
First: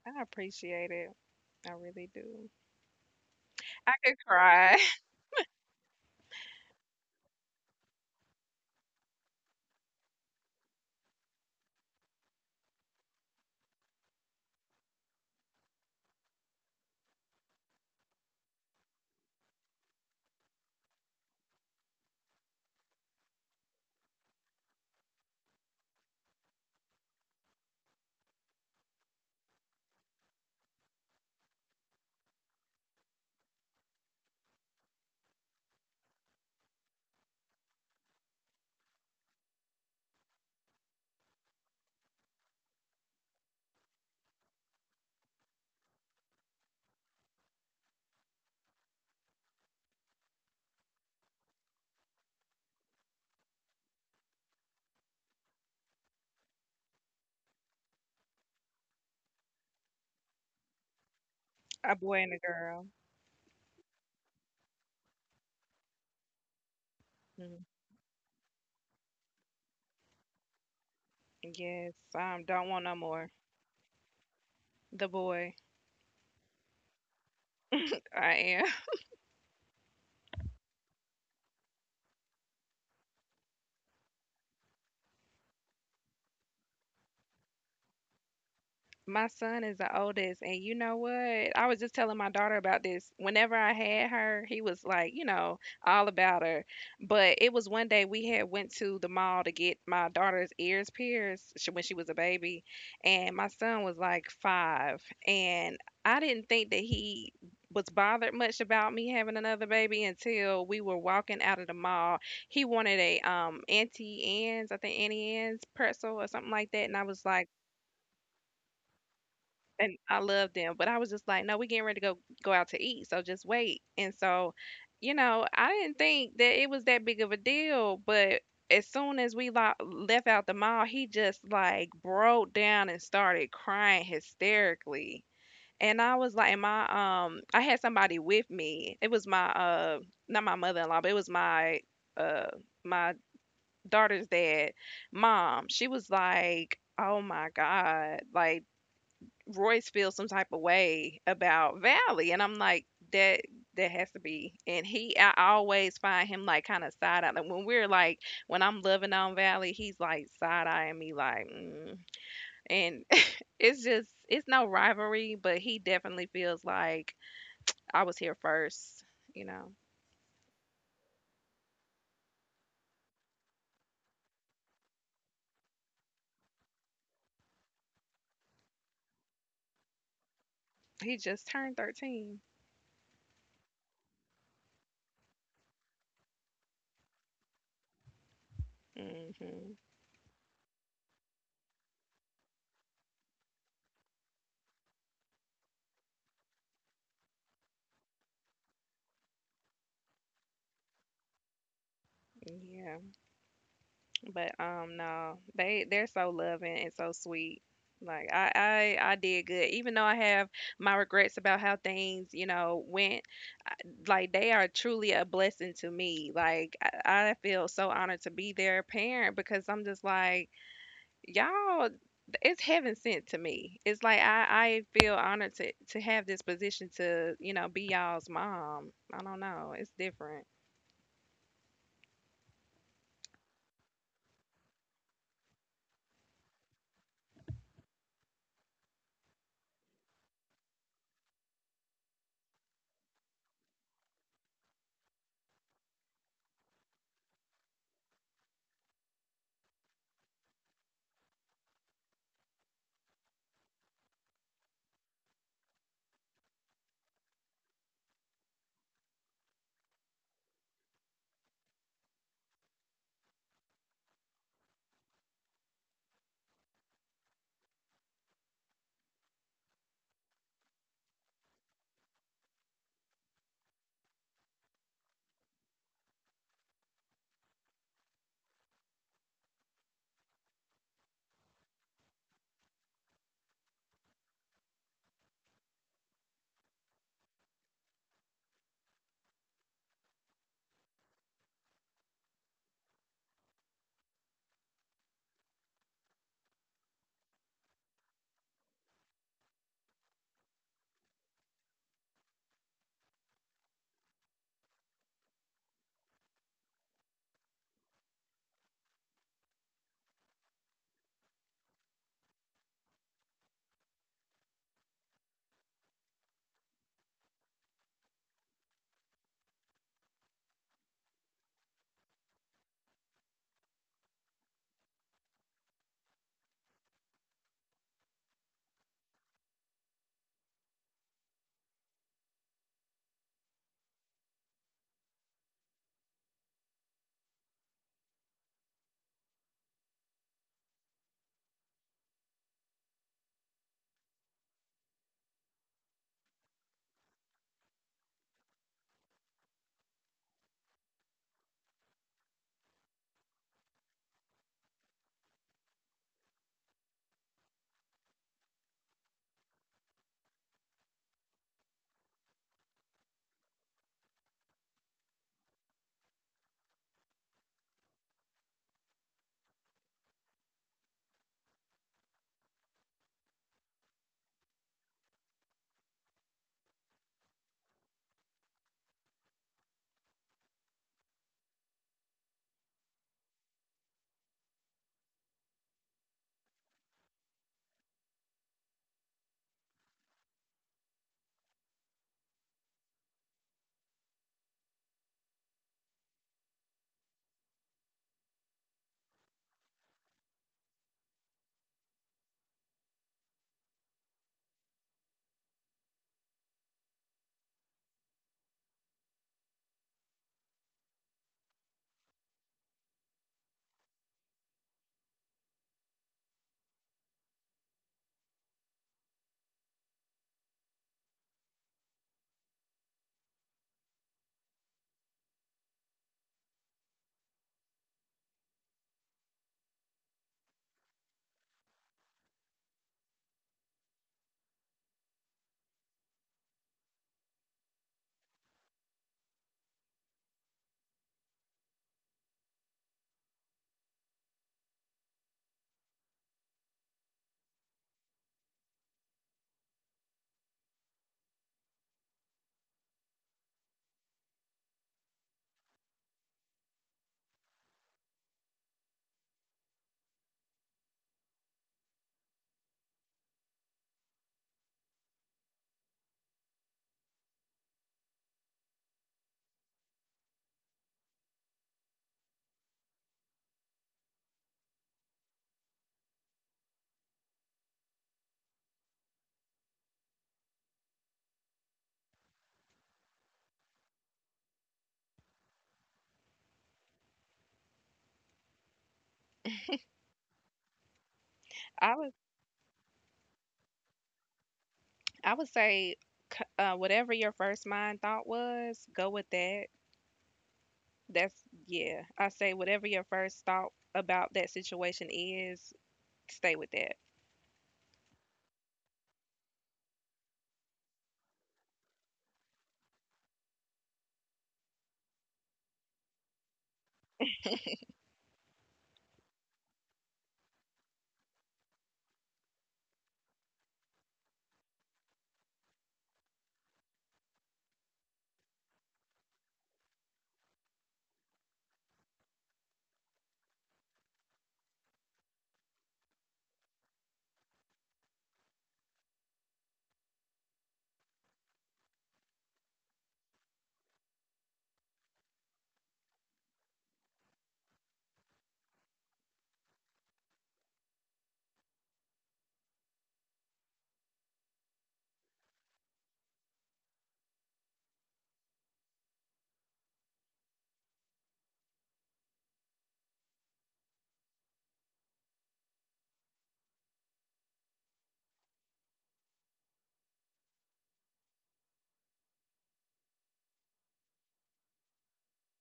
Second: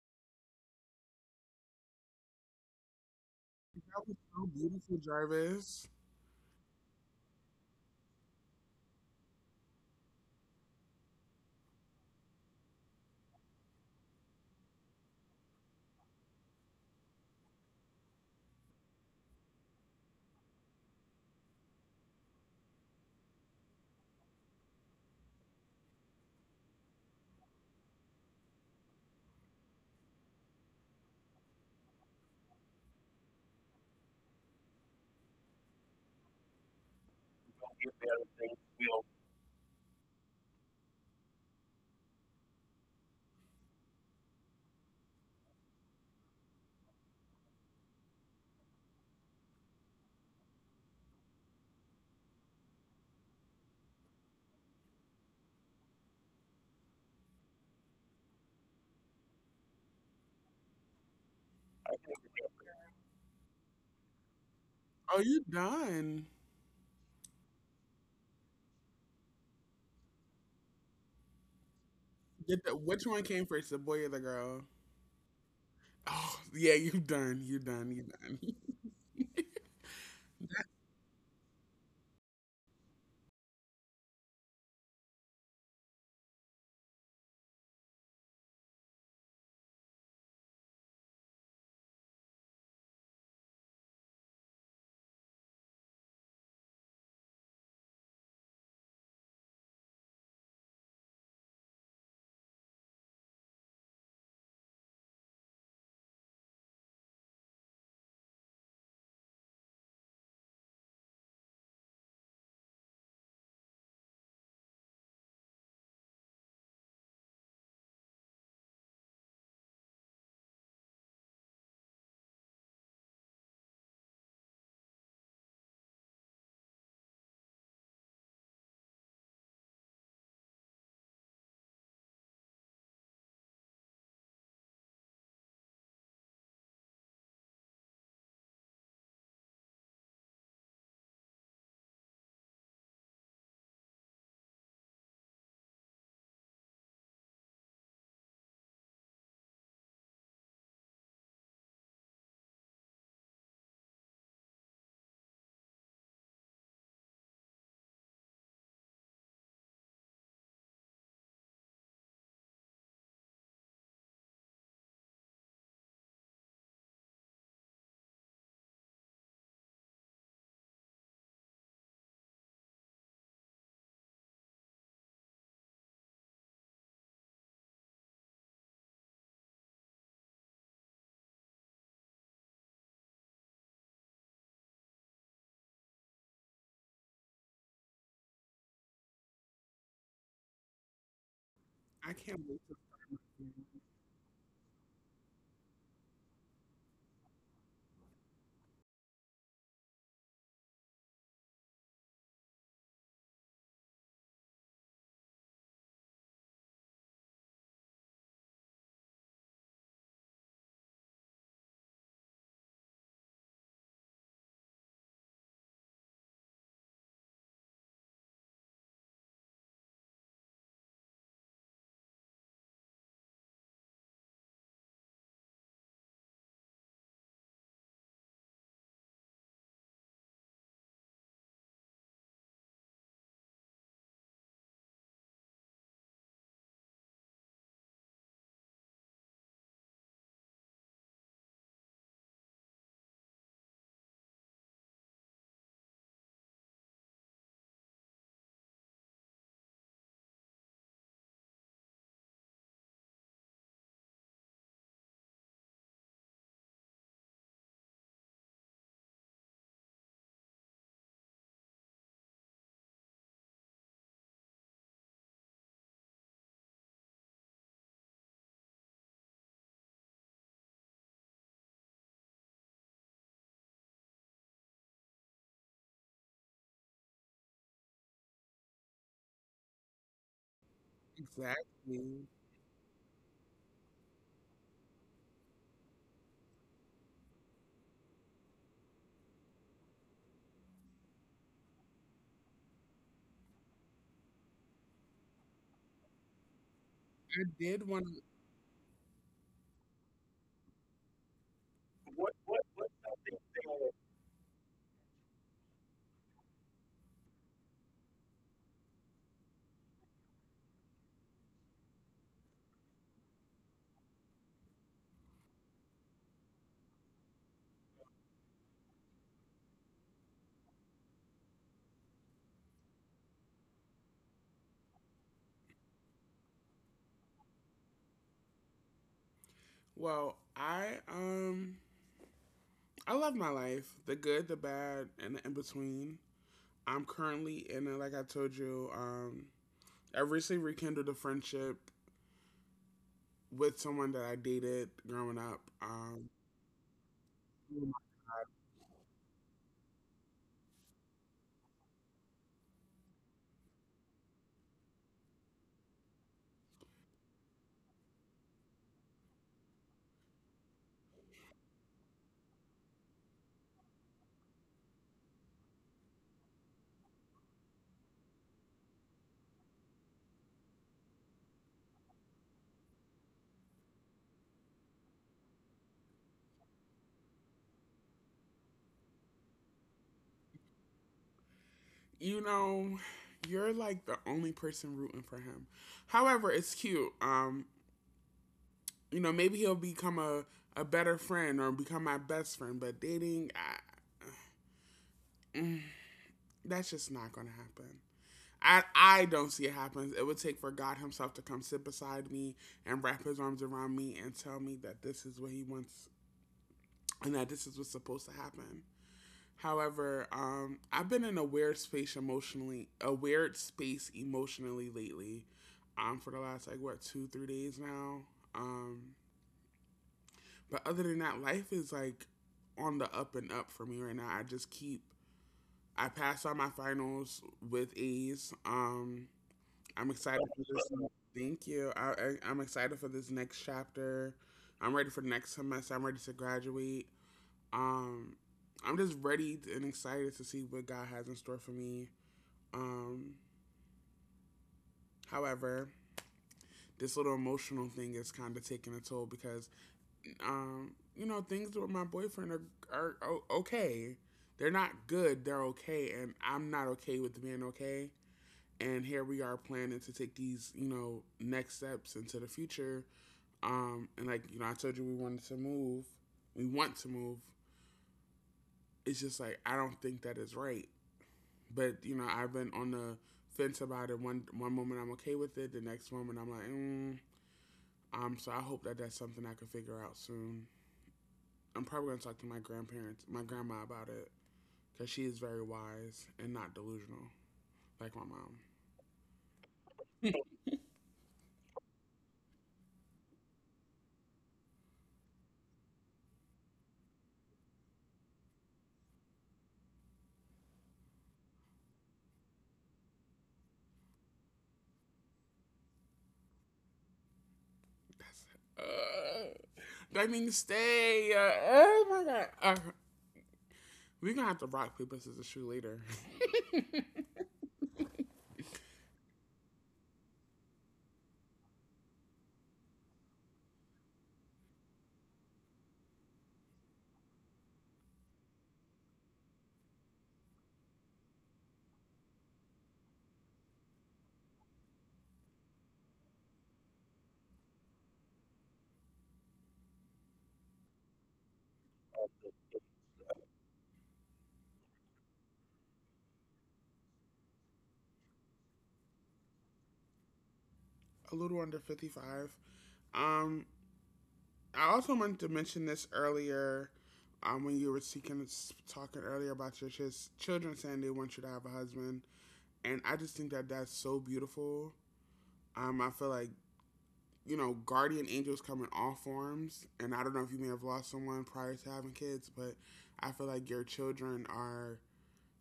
Speaker 2: I appreciate it. I really do. I
Speaker 1: was
Speaker 2: could
Speaker 1: so
Speaker 2: cry.
Speaker 1: beautiful, Jarvis.
Speaker 2: A boy and a girl.
Speaker 1: Are you done?
Speaker 2: Mhm. Yes, I
Speaker 1: Get
Speaker 2: don't
Speaker 1: the,
Speaker 2: want no
Speaker 1: which one
Speaker 2: more.
Speaker 1: came first, the boy or the girl?
Speaker 2: The boy.
Speaker 1: Oh, yeah, you done. You done. You
Speaker 2: I
Speaker 1: done.
Speaker 2: am. My son is the oldest, and you know what? I was just telling my daughter about this. Whenever I had her, he was like, you know, all about her. But it was one day we had went to the mall to get my daughter's ears pierced when she was a baby, and my son was like five, and I didn't think that he was bothered much about me having another baby until we were walking out of the mall. He wanted a Auntie Anne's, I think Auntie Anne's pretzel or something like that, and I was like, and I love them, but I was just like, no, we getting ready to go out to eat, so just wait. And so, you know, I didn't think that it was that big of a deal, but as soon as left out the mall, he just like broke down and started crying hysterically. And I was like, and my I had somebody with me. It was my not my mother in law, but it was my uh, my daughter's dad mom. She was like, oh my god, like Royce feels some type of way about Valley. And I'm like, that that has to be. And he, I always find him like kind of side eye. Like when we're like, when I'm loving on Valley, he's like side eyeing me, like, And it's just, it's no rivalry, but he definitely feels like I was here first. You know, he just turned 13. Hmm.
Speaker 1: I can't wait to.
Speaker 2: Yeah. But no, they're so loving and so sweet. Like I did good. Even though I have my regrets about how things, you know, went, like they are truly a blessing to me. Like I feel so honored to be their parent, because I'm just like, y'all, it's heaven sent to me. It's like I feel honored to have this position to, you know, be y'all's mom. I don't know. It's different.
Speaker 1: Exactly. I did want to. What? Well, I love my life. The good, the bad, and the in between. I'm currently in a, like I told you. I recently rekindled a friendship with someone that I dated growing up. You know, you're like the only person rooting for him. However, it's cute. You know, maybe he'll become a better friend or become my best friend. But dating, mm, that's just not going to happen. I don't see it happen. It would take for God Himself to come sit beside me and wrap His arms around me and tell me that this is what He wants and that this is what's supposed to happen. However, I've been in a weird space emotionally, a weird space emotionally lately, for the last like what two, 3 days now. Um, But other than that, life is on the up and up for me right now. I just keep I passed on my finals with ease. I'm excited for this. Thank you. I'm excited for this next chapter. I'm ready for the next semester. I'm ready to graduate. Um, I'm just ready and excited to see what God has in store for me. Um, however, this little emotional thing is kind of taking a toll because you know, things with my boyfriend are okay. They're not good, they're okay. And I'm not okay with being okay. And here we are planning to take these, you know, next steps into the future. And like, you know, I told you we wanted to move. We want to move. It's just like, I don't think that is right. But, you know, I've been on the fence about it. One moment I'm okay with it. The next moment I'm like, mm. So I hope that that's something I can figure out soon. I'm probably gonna talk to my grandparents, my grandma about it, because she is very wise and not delusional like my mom.
Speaker 2: I I would say, whatever your first mind thought was, go with that. That's, yeah. I say, whatever your first thought about that situation is, stay with that.
Speaker 1: Uh, that means stay. Oh my god. We're gonna have to rock paper scissors shoot later. A little under 55. Um, I also wanted to mention this earlier. When you were speaking, talking earlier about your just children saying they want you to have a husband, and I just think that that's so beautiful. I feel like you know, guardian angels come in all forms. And I don't know if you may have lost someone prior to having kids, but I feel like your children are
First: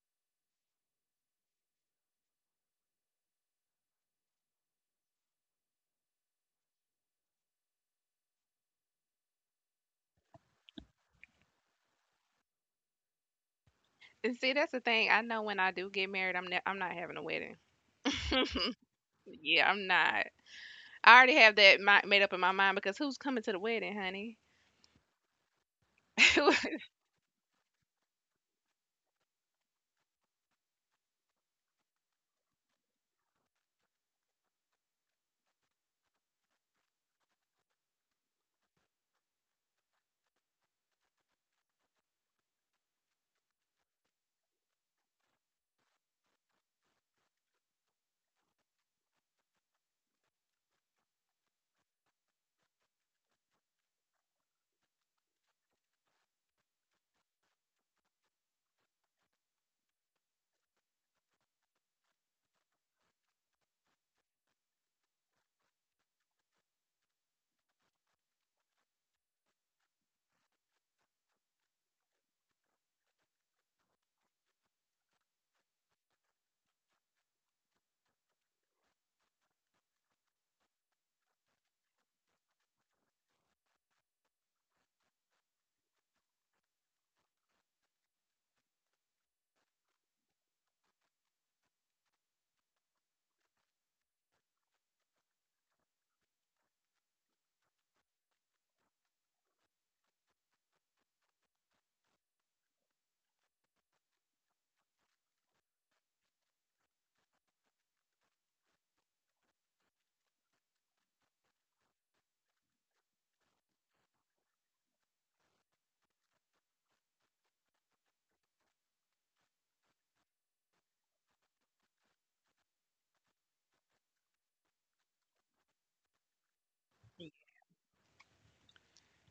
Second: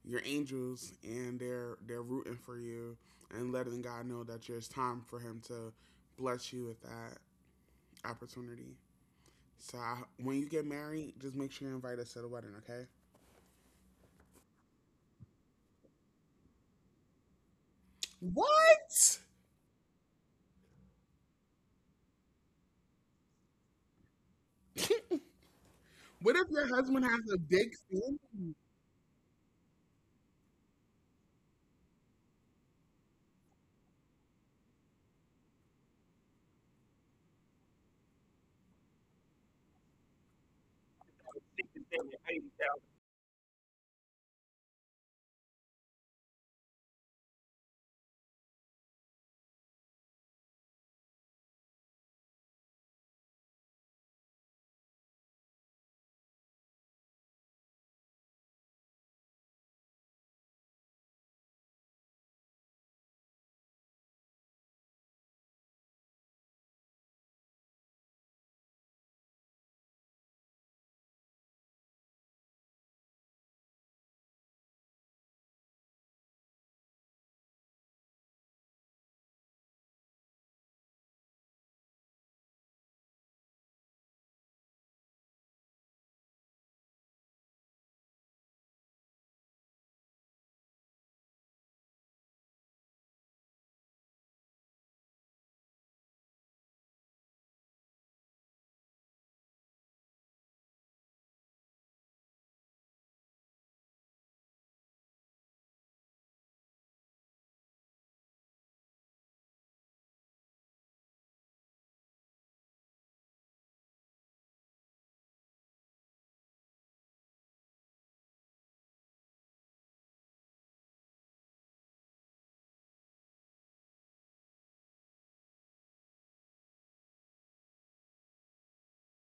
Speaker 1: your angels, and they're rooting for you and letting God know that it's time for him to bless you with that opportunity. So I, when you get married, just make sure you invite us to the wedding, okay?
Speaker 2: And see, that's the thing. I know when I do get married, I'm not having a wedding.
Speaker 1: What?
Speaker 2: Yeah, I'm not. I already have made up in my mind, because who's coming to the wedding, honey?
Speaker 1: What if your husband has a big scene?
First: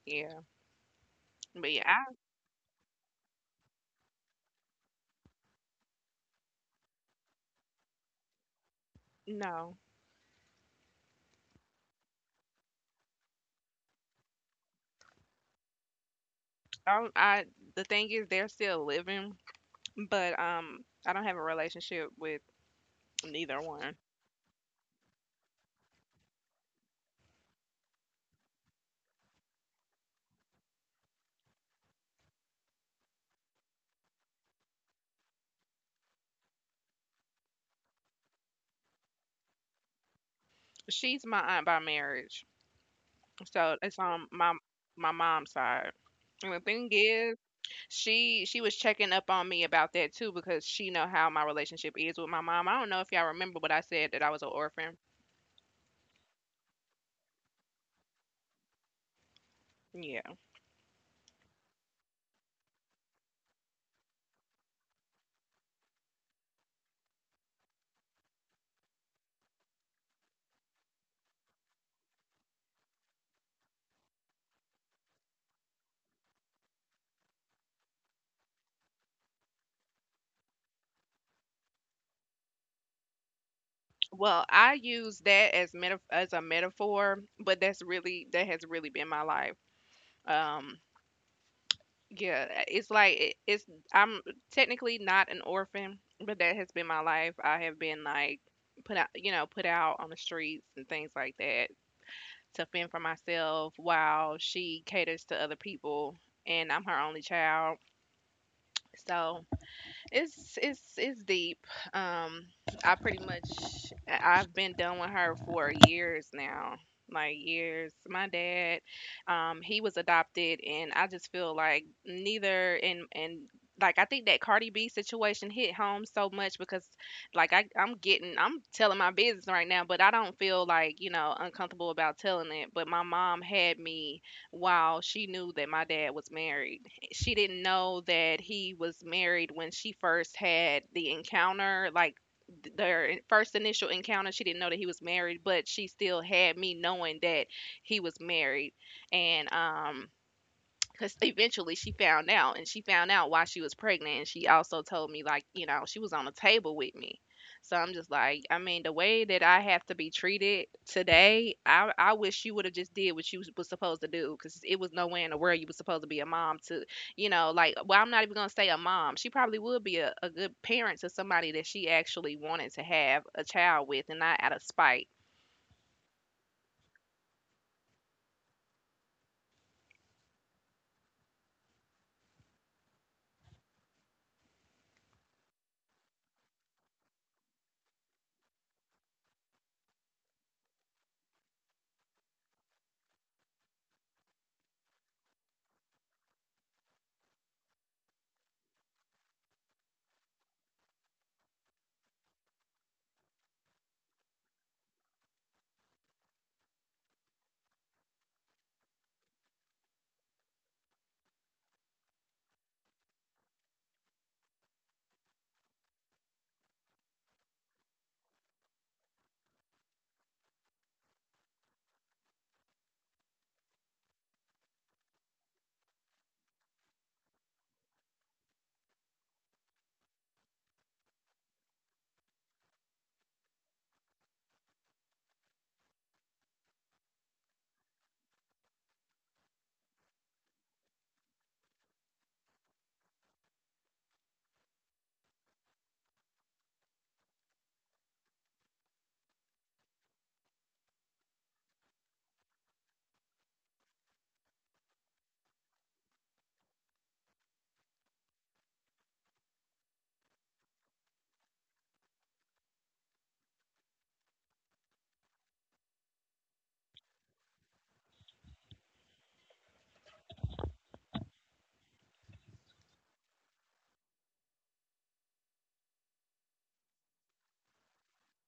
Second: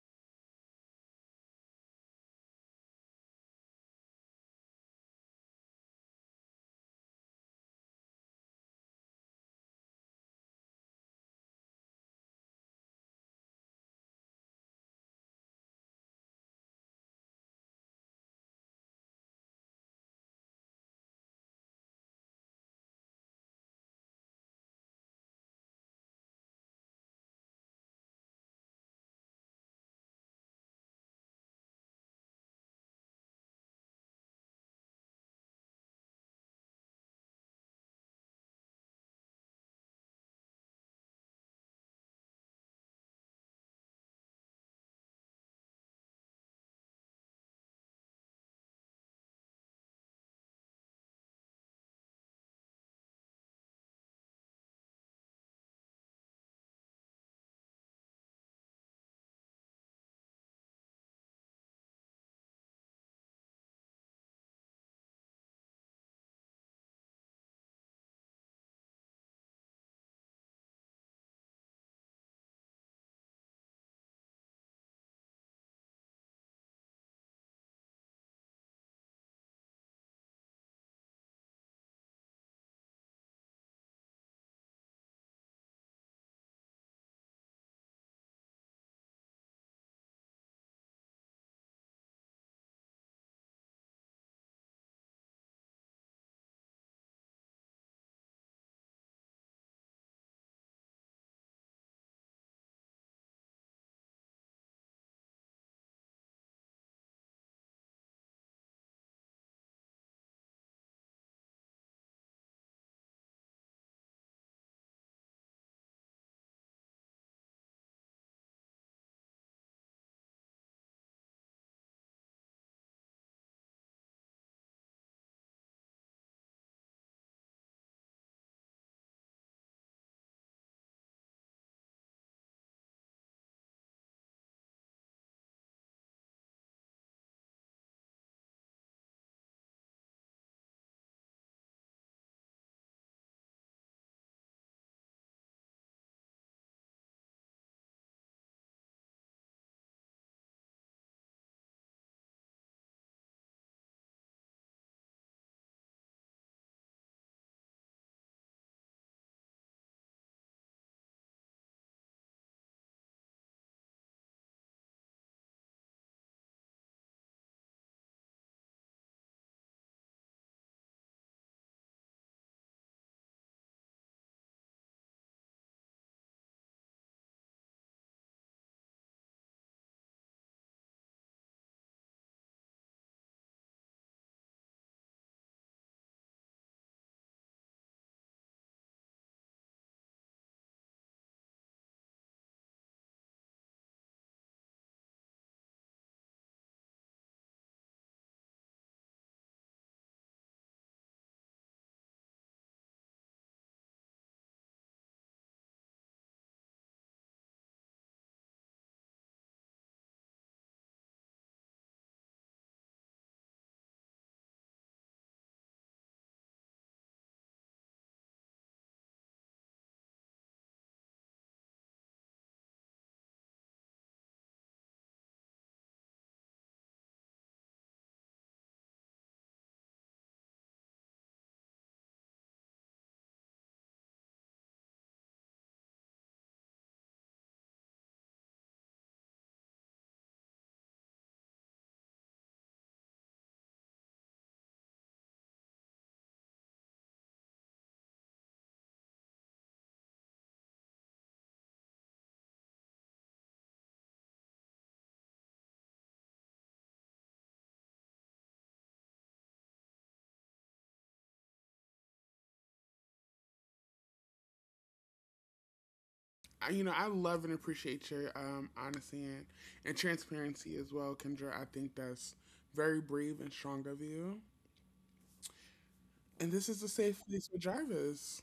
Speaker 2: Yeah, but yeah, I no. I, the thing is, they're still living, but I don't have a relationship with neither one. She's my aunt by marriage. So it's on my mom's side. And the thing is, she was checking up on me about that too, because she know how my relationship is with my mom. I don't know if y'all remember, but I said that I was an orphan. Yeah. Well, I use that as as a metaphor, but that's really, that has really been my life. Um yeah, it's like it's I'm technically not an orphan, but that has been my life. I have been like put out, you know, put out on the streets and things like that, to fend for myself while she caters to other people, and I'm her only child. So it's it's deep. Um, I pretty much I've been done with her for years now. Like years. My dad, he was adopted, and I just feel like neither and and Like I think that Cardi B situation hit home so much, because like I I'm getting I'm telling my business right now, but I don't feel like, you know, uncomfortable about telling it. But my mom had me while she knew that my dad was married. She didn't know that he was married when she first had the encounter, like their first initial encounter. She didn't know that he was married, but she still had me knowing that he was married. And because eventually she found out, and she found out why she was pregnant, and she also told me, like, you know, she was on the table with me. So I'm just like, I mean, the way that I have to be treated today, I wish you would have just did what you was supposed to do, because it was nowhere in the world you was supposed to be a mom to, you know. Like, well, I'm not even gonna say a mom. She probably would be a good parent to somebody that she actually wanted to have a child with and not out of spite.
Speaker 1: I- you know, I love and appreciate your honesty and transparency as well, Kendra. I think that's very brave and strong of you. And this is a safe place for Jarvis.